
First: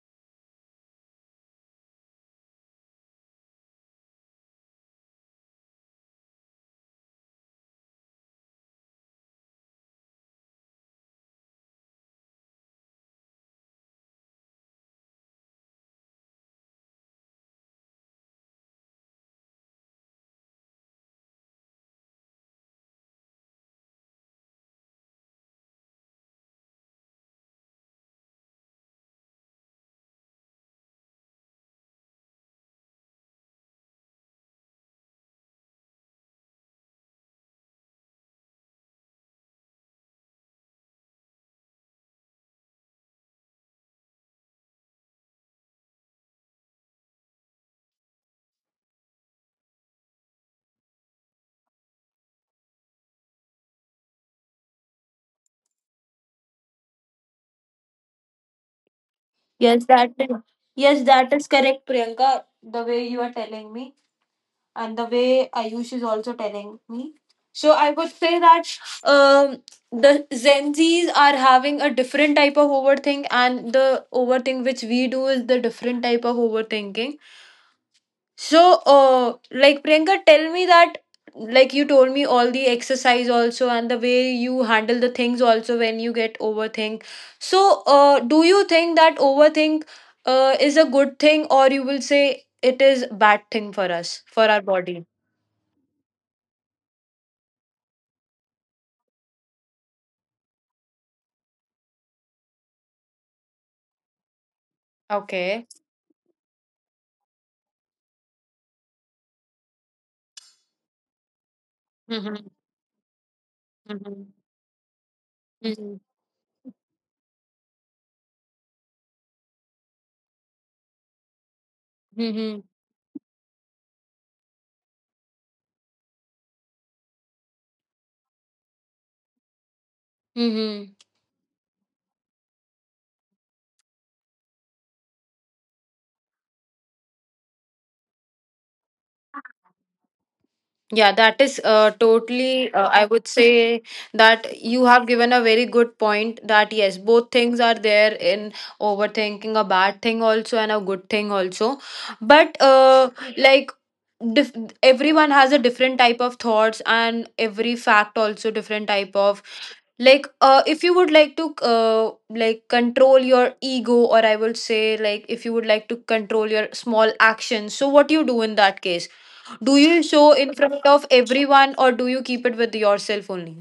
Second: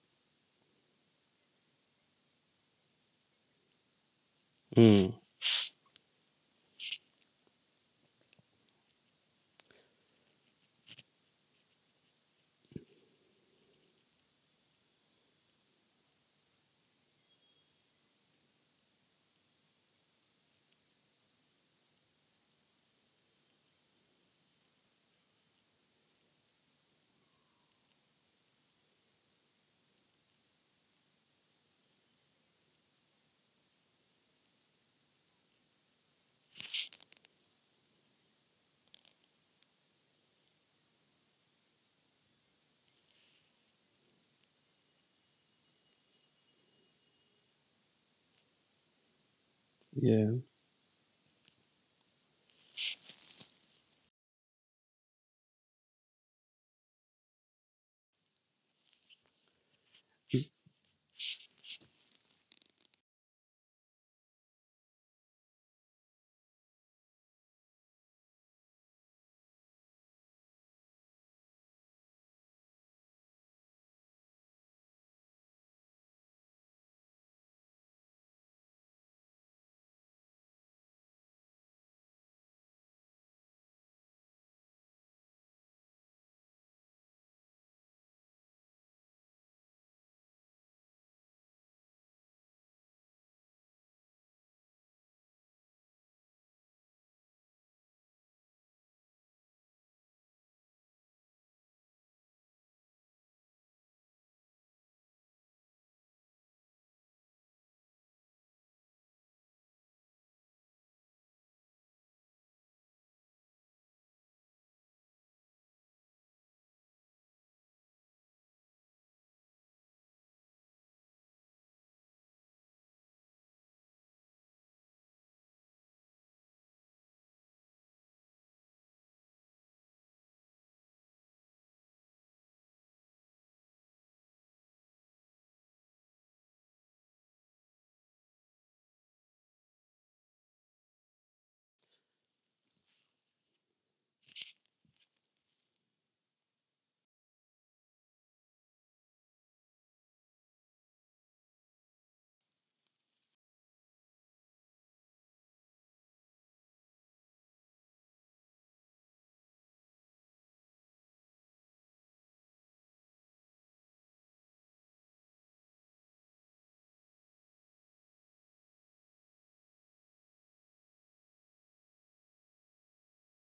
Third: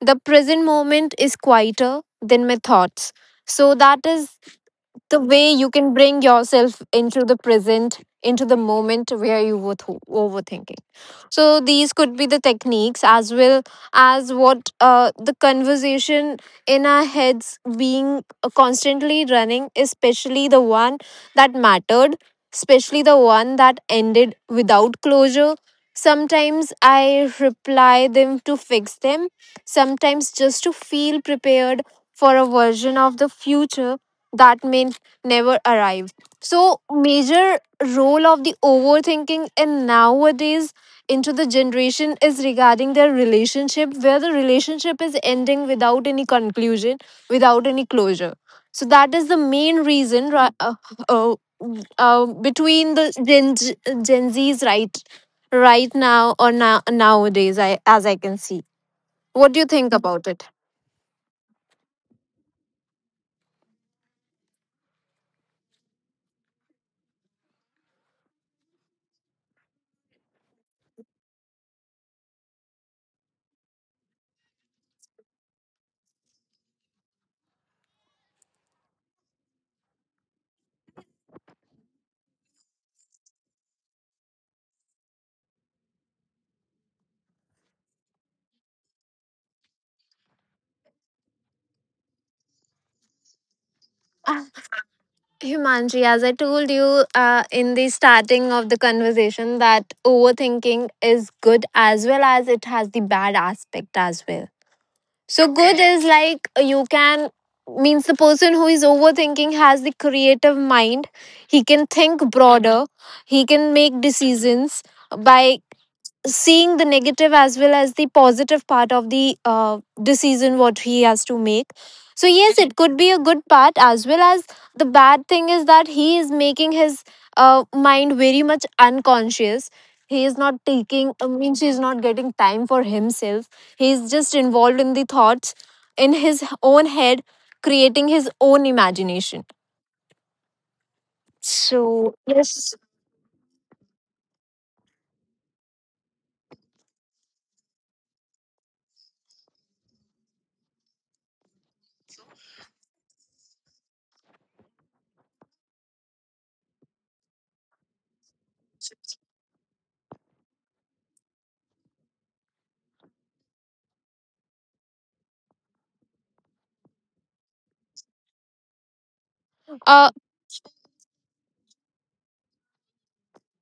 Speaker 2: The present moment is quieter than my thoughts. So, that is
Speaker 1: Hmm.
Speaker 2: the way you can bring yourself into the present, into the moment where you were th- overthinking. So these could be the techniques as well, as what uh, the conversation in our heads being uh, constantly running, especially the one that mattered, especially the one that ended without closure. Sometimes I reply them to fix them, sometimes just to feel prepared for a version of the future that may never arrive. So major role of the overthinking in nowadays into the generation is regarding their relationship, where the relationship is ending without any conclusion, without any closure. So that is the main reason
Speaker 1: Yeah,
Speaker 2: ri- uh, uh, uh, between the Gen, Gen Zs right right now or now, nowadays, I, as I can see. What do you
Speaker 3: Yes,
Speaker 2: think
Speaker 3: that
Speaker 2: about
Speaker 3: is.
Speaker 2: it?
Speaker 3: Yes, that is correct, Priyanka. The way you are telling me, and the way Ayush is also telling me. So I would say that um, the Gen Zs are having a different type of overthink, and the overthink which we do is the different type of overthinking. So, uh, like Priyanka, tell me that, like you told me, all the exercise also and the way you handle the things also when you get overthink. So, uh, do you think that overthink uh, is a good thing, or you will say it is bad thing for us, for our
Speaker 2: [laughs]
Speaker 3: body?
Speaker 2: Himanji, as I told you uh, in the starting of the conversation, that overthinking is good as well as it has the bad aspect as well. So
Speaker 3: Okay.
Speaker 2: good is like you can, means, the person who is overthinking has the creative mind. He can think
Speaker 3: Mhm,
Speaker 2: broader. He can make
Speaker 3: mhm,
Speaker 2: decisions by
Speaker 3: mhm,
Speaker 2: seeing the negative as well as the positive part of the uh, decision what he has to make. So yes,
Speaker 3: mhm,
Speaker 2: it could be a good part as well as the bad thing is that he is making his uh, mind very much unconscious. He is not
Speaker 3: mhm.
Speaker 2: taking, I mean, she is not getting time for himself. He is just involved in the thoughts in his own head, creating his own imagination.
Speaker 3: Yeah, that is uh,
Speaker 2: So
Speaker 3: totally,
Speaker 2: yes.
Speaker 3: uh, I would say that you have given a very good point that yes, both things are there in overthinking, a bad thing also and a good thing also. But uh, like dif everyone has a different type of thoughts, and every fact also different type of, like uh if you would like to uh like control your ego, or I would say, like if you would like to control your small actions, so what you do in that case? Do you
Speaker 2: uh,
Speaker 3: show in front of everyone, or do you keep it with yourself only?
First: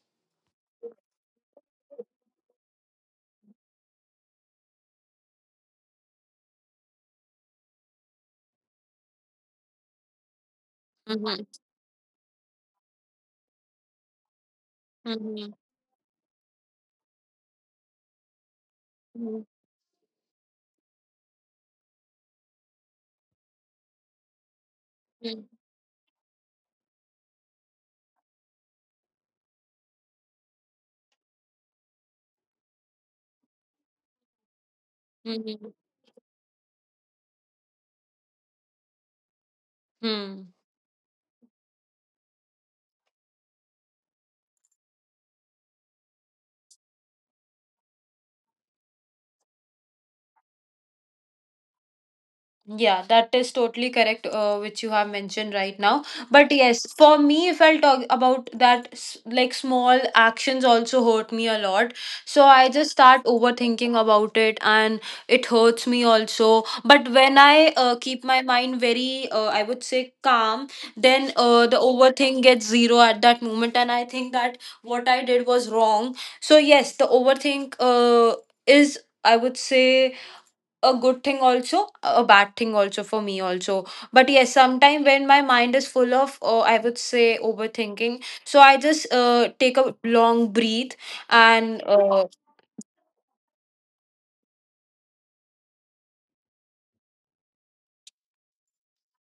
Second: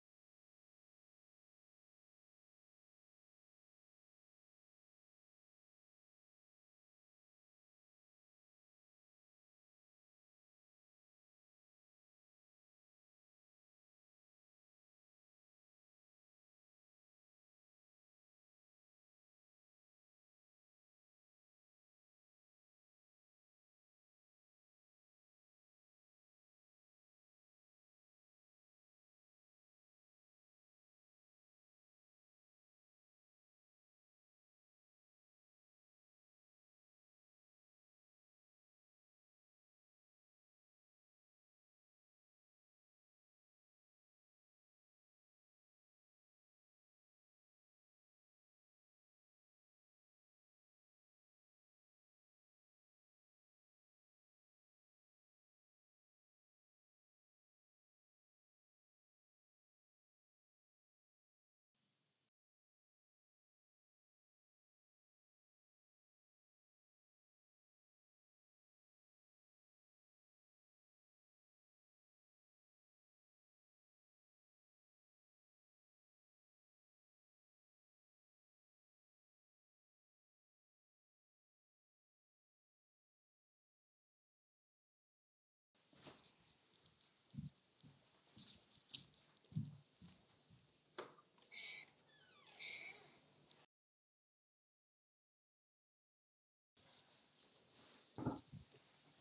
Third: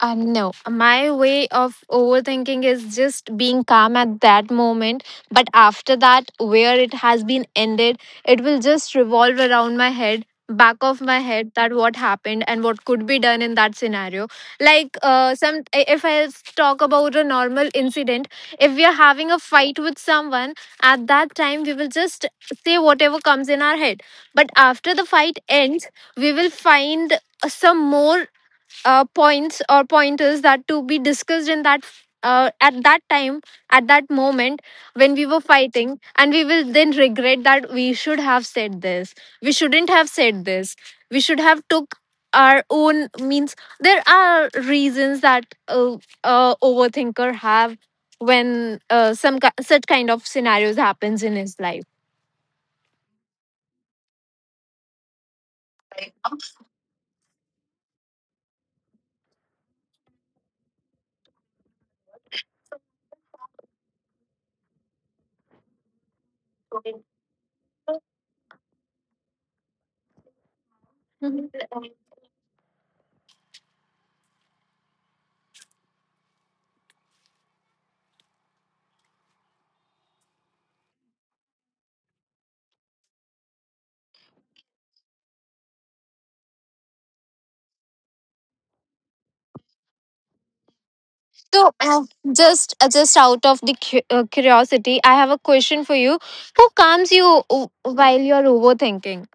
Speaker 2: Uh, no, my way of overthinking is just being calm at that moment. But after that, where it has been ended, it will just revolve around my head, back of my
Speaker 3: Mm-hmm.
Speaker 2: head, that what happened and what could be done in that scenario. Like, uh,
Speaker 3: Mm-hmm.
Speaker 2: some if I talk about a normal incident, if we are having a fight with someone, at that time we will just say whatever comes in our head. But after the fight ends, we will find some more uh, points or pointers that to be discussed in that uh, at that time, at that moment when we were
Speaker 3: Mm-hmm.
Speaker 2: fighting, and we will then regret that we should have said this, we shouldn't have said
Speaker 3: Hmm.
Speaker 2: this, we should have took our own. Means there are reasons that uh, uh, overthinker have when uh, some ki- such kind of scenarios happens in his life.
Speaker 3: Yeah, that is totally correct, uh, which you have mentioned right now. But yes, for me, if I'll talk about that, s- like small actions also hurt me a lot. So I just start overthinking about it, and it hurts me also. But when I uh, keep my mind very, uh, I would say, calm, then uh, the overthink gets zero at that moment. And I think that what I did was wrong. So yes, the overthink uh, is, I would say, a good thing also, a bad thing also for me also. But yes, sometimes when my mind is full of uh, I would say overthinking, so I just uh, take a long breathe.
Speaker 2: So,
Speaker 3: And
Speaker 2: uh,
Speaker 3: uh,
Speaker 2: just uh, just out of the cu- uh, curiosity, I have a question for you. Who calms you o- while you're overthinking?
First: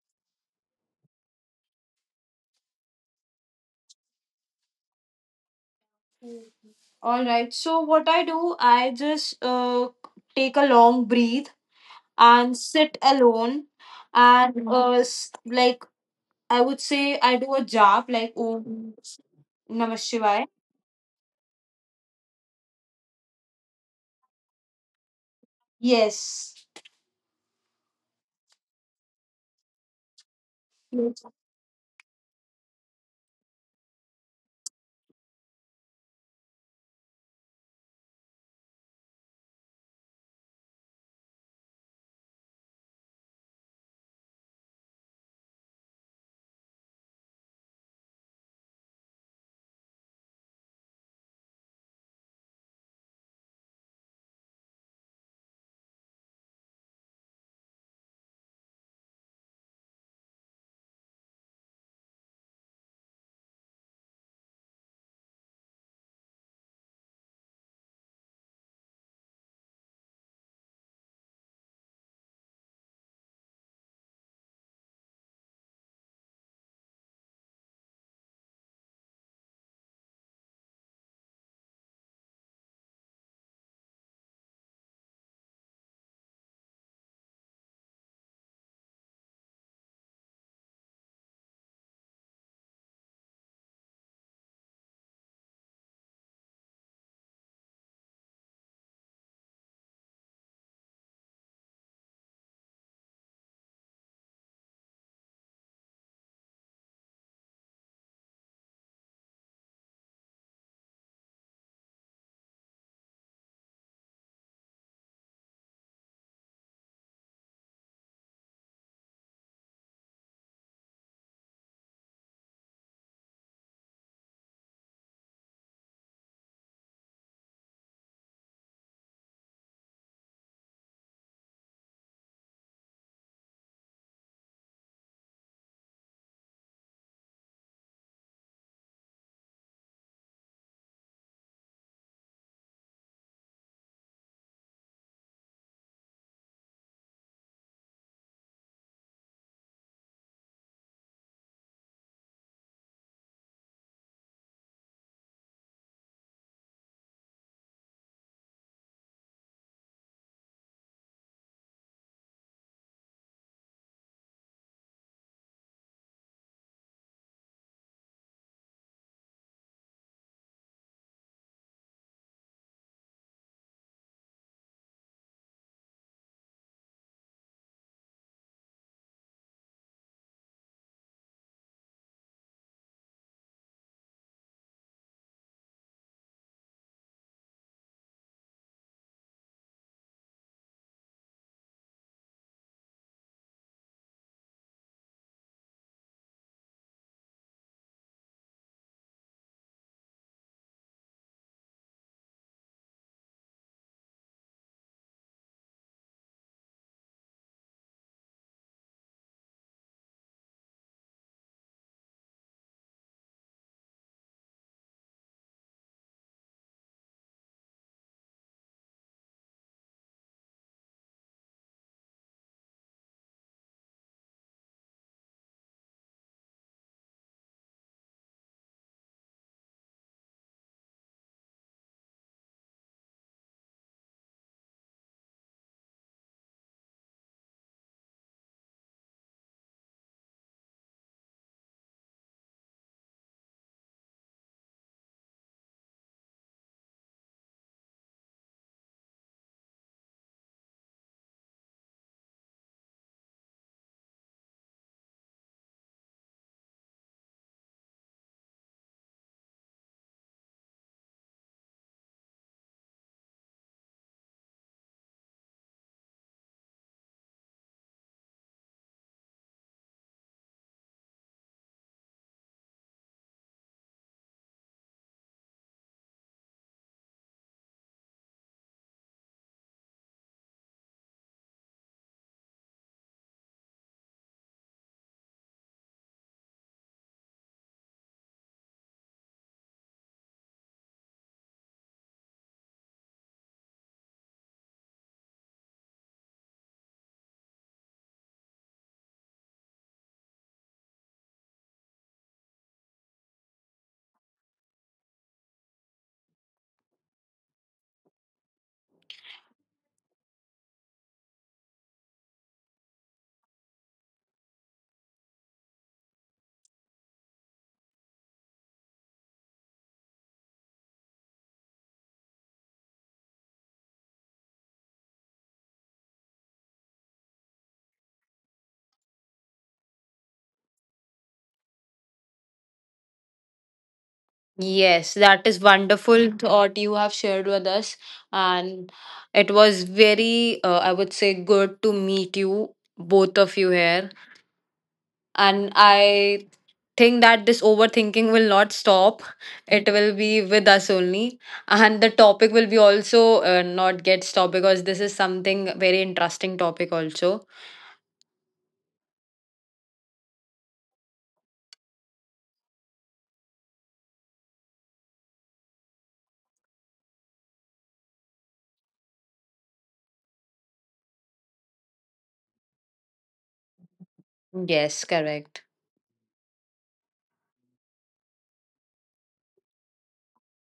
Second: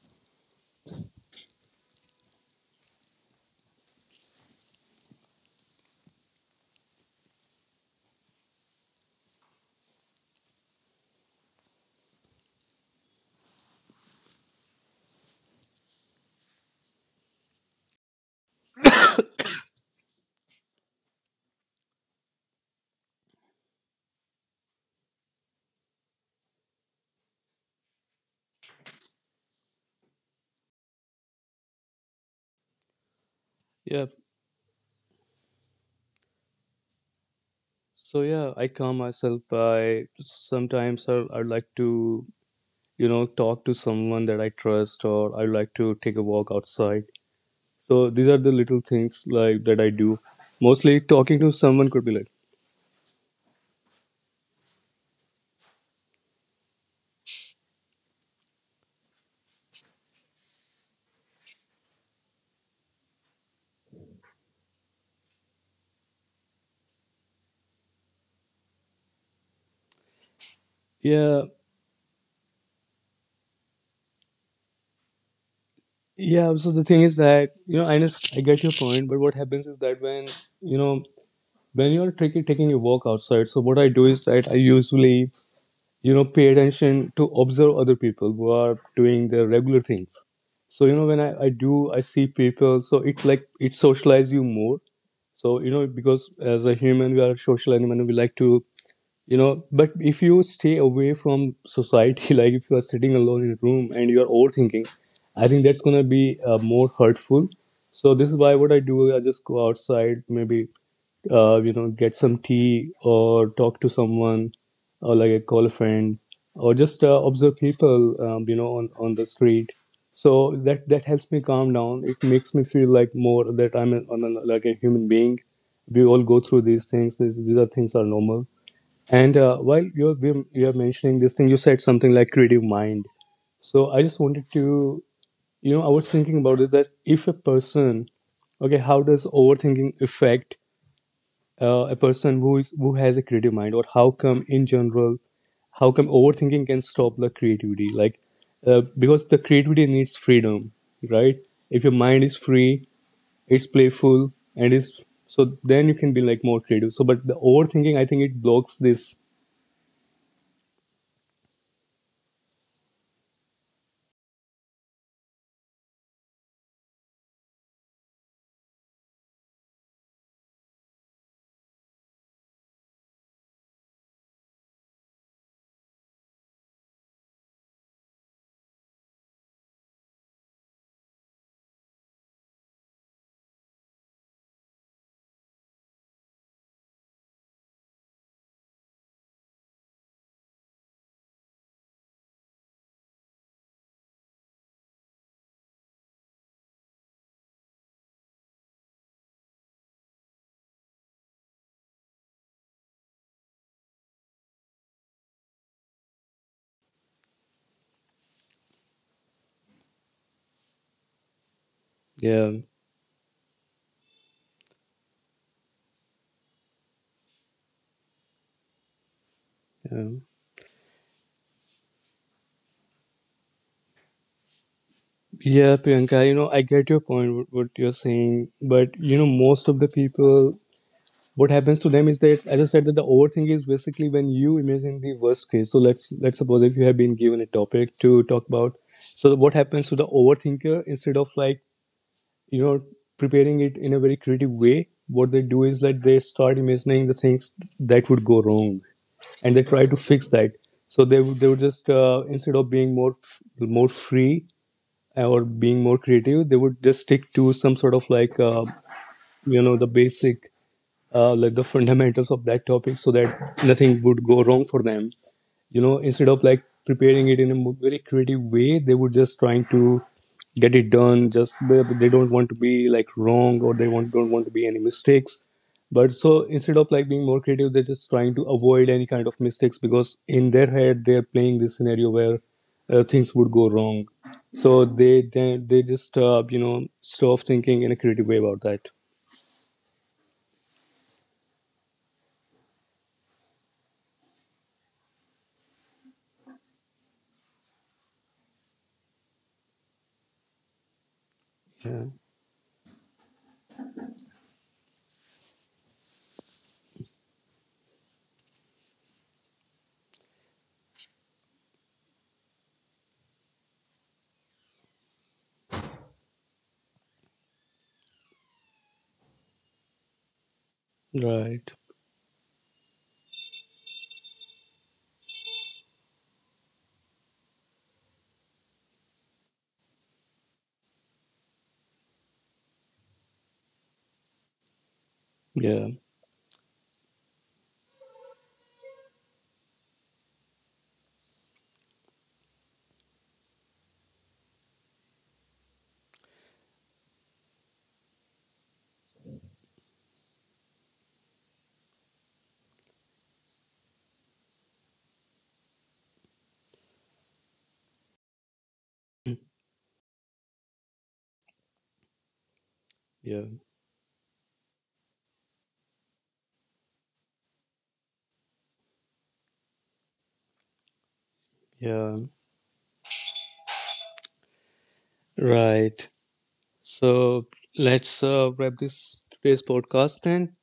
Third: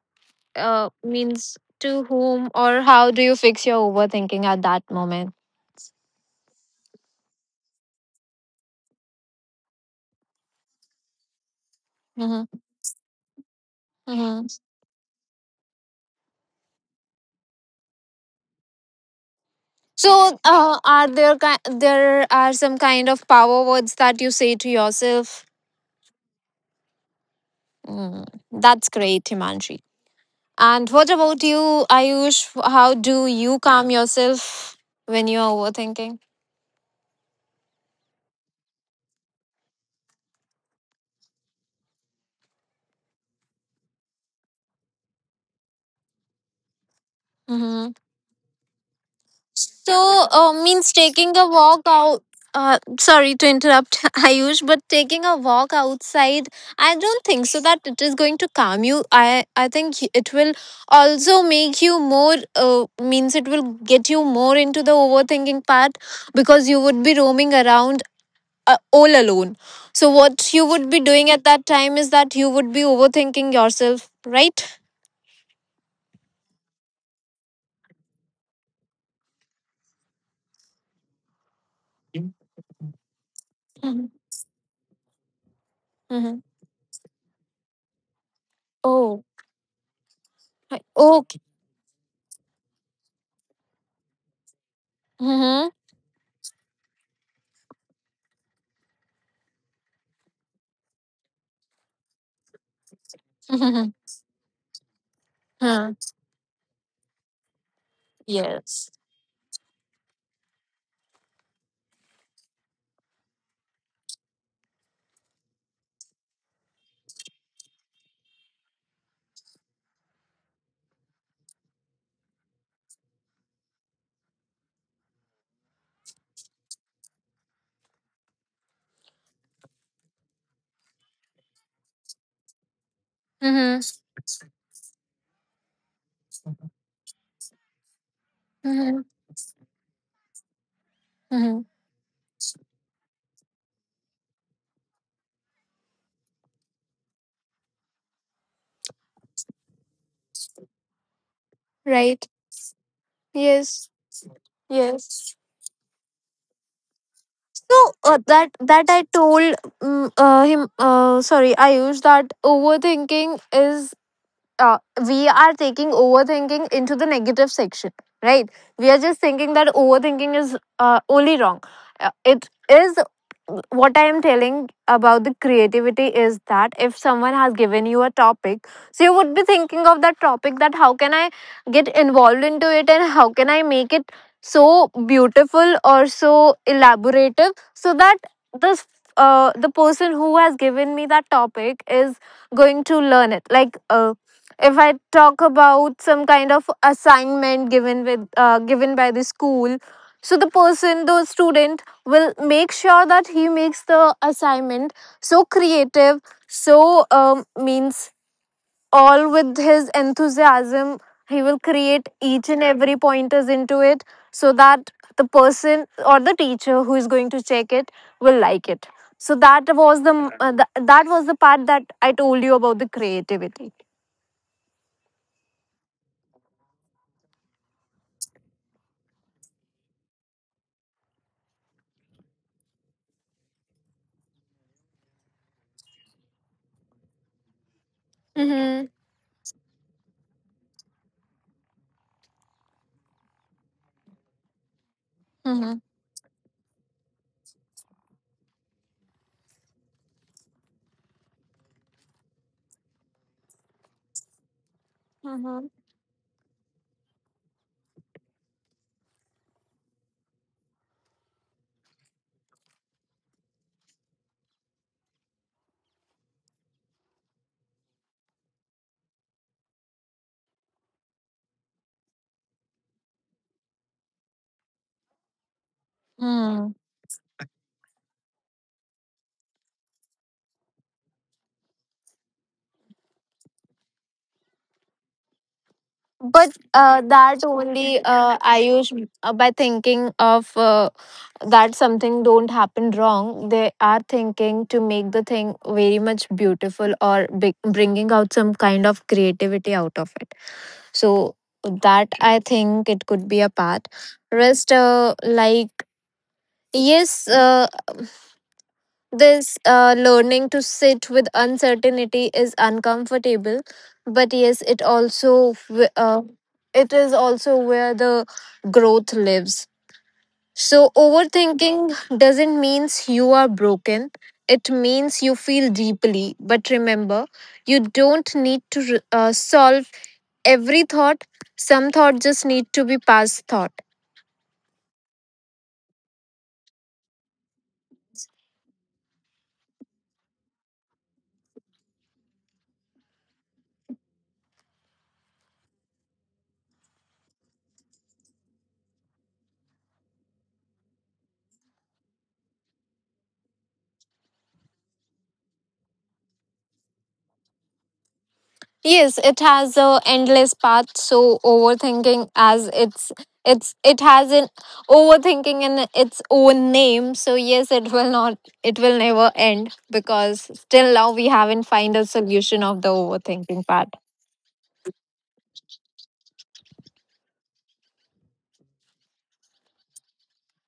Speaker 2: Uh, means to whom or how do you fix your overthinking at that moment?
Speaker 3: all right, so what I do, I just uh, take a long breathe
Speaker 2: Hmm.
Speaker 3: and sit alone
Speaker 2: Hmm.
Speaker 3: and Mhm. uh, s- like I would say, I do a job like om namah
Speaker 2: So,
Speaker 3: shivaya.
Speaker 2: uh, are there ki- there are some kind of power words that you say to yourself?
Speaker 3: Yes.
Speaker 2: Mm, that's great, Himanshi. And what about you, Ayush? How do you calm
Speaker 1: yeah.
Speaker 2: yourself when you're overthinking?
Speaker 1: So yeah, I calm myself by sometimes I, I like to, you know, talk to someone that I trust, or I like to take a walk outside.
Speaker 2: Mm-hmm.
Speaker 1: So these are the little things like that I do.
Speaker 2: So, uh, means
Speaker 1: Mostly
Speaker 2: taking a
Speaker 1: talking to
Speaker 2: walk
Speaker 1: someone could be
Speaker 2: out.
Speaker 1: like,
Speaker 2: Uh, sorry to interrupt, [laughs] Ayush, but taking a walk outside, I don't think so that it is going to calm you. I I think it will also make you more. Uh, means it will get you more into the overthinking part because you would be roaming around uh, all alone. So what you would be doing at
Speaker 1: yeah,
Speaker 2: that time is that you would be overthinking yourself, right?
Speaker 1: yeah. So the thing is that, you know, I just, I get your point, but what happens is that when, you know, when you are taking taking a walk outside, so what I do is that I usually, you know,
Speaker 2: Mm-hmm.
Speaker 1: pay attention to observe other people who are
Speaker 2: Oh,
Speaker 1: doing their regular things.
Speaker 2: I-
Speaker 1: So you know, when
Speaker 2: okay.
Speaker 1: I, I do I see people, so it's like it socialize you more. So
Speaker 2: Mm-hmm.
Speaker 1: you know, because as a human we are a social animal, and we like to, you know, but if you stay away from society [laughs] like if you are sitting alone in a room and
Speaker 2: [laughs]
Speaker 1: you are overthinking, I think that's going to be uh, more hurtful. So this is why what I
Speaker 2: Yes.
Speaker 1: do, I just go outside, maybe uh, you know, get some tea, or talk to someone, or like a call a friend, or just uh, observe people um, you know, on, on the street. So that that helps me calm down. It makes me feel like more that I'm a, on a, like a human being. We all go through these things, these, these are things are normal. And uh, while you're you're mentioning this thing, you said something like creative mind.
Speaker 2: Mm-hmm.
Speaker 1: So I just wanted to, you know, I was thinking about it that if a person, okay,
Speaker 2: Mm-hmm.
Speaker 1: how does overthinking affect
Speaker 2: Mm-hmm.
Speaker 1: uh, a person who is who has a creative mind, or how come in general, how come overthinking can stop the creativity? Like, uh, because the creativity needs freedom, right? If your
Speaker 2: Right.
Speaker 1: mind is free, it's
Speaker 2: Yes.
Speaker 1: playful, and it's
Speaker 2: Yes.
Speaker 1: so then you can be like more creative. So, but the
Speaker 2: So
Speaker 1: overthinking, I
Speaker 2: uh,
Speaker 1: think it
Speaker 2: that
Speaker 1: blocks
Speaker 2: that I
Speaker 1: this.
Speaker 2: told mm uh, him. Uh, sorry, I used that overthinking is uh, we are taking overthinking into the negative section, right? We are just thinking that overthinking is uh, only wrong. Uh, it is what I am telling about the creativity is that if someone has given you a topic, so you would be thinking of that topic that how can I get involved into it and how can I make it so beautiful or so elaborative so that this uh, the person who has given me that topic is going to learn it. Like uh, if I talk about some kind of assignment given with uh, given by the school, so the person, the student, will make sure that he makes the assignment so creative, so um, means all with his enthusiasm. He will create
Speaker 1: Yeah.
Speaker 2: each and every pointers into it so that the person or the teacher who is going to check it will like it. So that
Speaker 1: Um,
Speaker 2: was the uh, th- that was the part that I told you about the creativity.
Speaker 1: yeah, Priyanka, you know, I get your point, what, what you're saying, but you know, most of the people, what happens to them is that, as I said, that the overthink is basically when you imagine the worst case. So let's let's suppose if you have been given a topic to talk about,
Speaker 2: Mm-hmm.
Speaker 1: so what happens to the overthinker, instead of like, you know, preparing it in a very creative way, what they do is that they start imagining the things that would go wrong, and they try to fix that. So they would- they would just uh, instead of being more f- more free, or being
Speaker 2: Mm-hmm.
Speaker 1: more creative, they would just stick to some sort of like uh, you know, the basic uh, like the fundamentals of that topic so that nothing would go wrong for them. You know, instead of like preparing it in a mo- very creative way, they would just trying to get it done. Just they they don't want to be like wrong, or they want, don't want to be any mistakes. But so
Speaker 2: Hmm.
Speaker 1: instead of like being more creative, they're just trying to avoid any kind of mistakes, because in their head they're playing this scenario where uh, things would go wrong. So they they, they just uh,
Speaker 2: But
Speaker 1: you know,
Speaker 2: uh, that
Speaker 1: stop thinking in a
Speaker 2: only
Speaker 1: creative
Speaker 2: uh,
Speaker 1: way about that.
Speaker 2: Ayush, uh, by thinking of uh, that something don't happen wrong. They are thinking to make the thing very much beautiful or big, bringing out some kind of creativity out of it. So that
Speaker 1: Yeah.
Speaker 2: I think it could be a part. Rest, uh, like yes, uh, this uh, learning to sit with uncertainty is uncomfortable, but yes, it also w- uh, it is also where the growth lives. So
Speaker 1: Right.
Speaker 2: overthinking doesn't means you are broken, it means you feel deeply. But remember, you don't need to re- uh, solve every thought. Some thought just need to be past thought.
Speaker 3: Yes, that is
Speaker 1: Yeah.
Speaker 3: wonderful thought you have shared with us. And it was very, uh, I would say, good to meet you, both of you here. And I think that this overthinking will not stop, it will be with us only. And the topic will be also uh, not get stopped, because this is something very interesting topic, also.
Speaker 2: Yes, it has a endless path. So overthinking, as it's
Speaker 1: Yeah,
Speaker 2: it's it has an overthinking in its own name. So yes, it will not, it will never end because still now we haven't find a
Speaker 1: yeah,
Speaker 2: solution of the overthinking part.
Speaker 3: Yes, correct.
Speaker 1: right. So let's uh, wrap this today's podcast then.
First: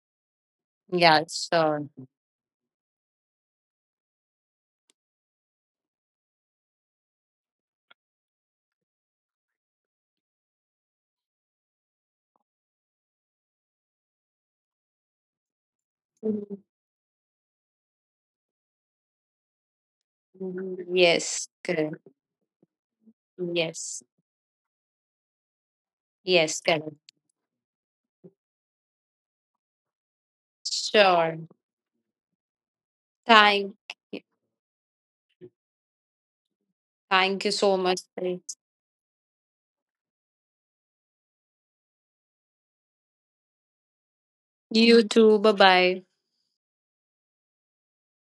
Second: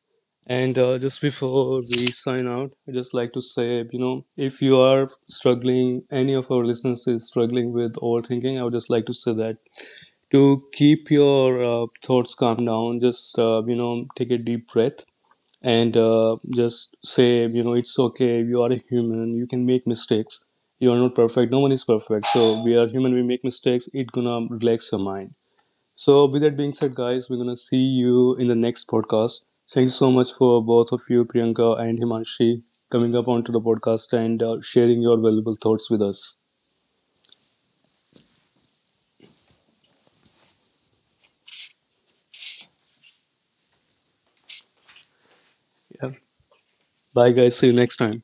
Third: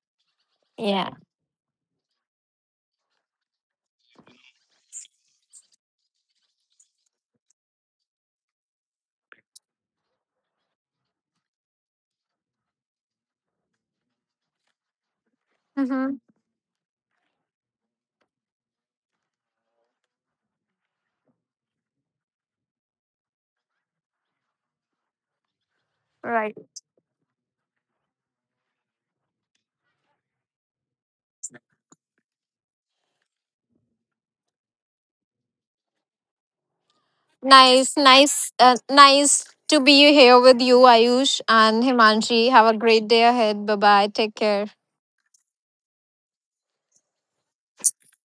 Speaker 1: And uh,
Speaker 2: Yeah.
Speaker 1: just
Speaker 3: Yes,
Speaker 1: before
Speaker 3: sure.
Speaker 1: we sign out, I just like to say, you know, if you are struggling, any of our listeners is struggling with overthinking, I would just like to say that to keep your uh, thoughts calm down, just uh, you know, take a deep breath, and
Speaker 2: Mm-hmm.
Speaker 1: uh, just say, you know, it's okay, you are a human, you can make mistakes, you are not
Speaker 3: Yes,
Speaker 1: perfect, no one is
Speaker 3: correct.
Speaker 1: perfect, so we are human, we make mistakes,
Speaker 3: Yes,
Speaker 1: it gonna relax your mind. So with
Speaker 2: Right.
Speaker 1: that
Speaker 3: yes,
Speaker 1: being
Speaker 3: correct.
Speaker 1: said, guys, we're gonna see you in the next podcast. Thank you so much, for both of you,
Speaker 3: Sure.
Speaker 1: Priyanka and Himanshi, coming up onto the
Speaker 3: Thank
Speaker 1: podcast
Speaker 3: you.
Speaker 1: and uh, sharing your valuable thoughts with us.
Speaker 3: Thank you so
Speaker 2: Nice,
Speaker 3: much.
Speaker 2: nice,
Speaker 3: Faith.
Speaker 2: uh, nice to be here with you, Ayush and Himanshi. Have a great day ahead. Bye bye. Take care.
Speaker 3: You too. Bye bye.
Speaker 1: Yeah. Bye guys, see you next time.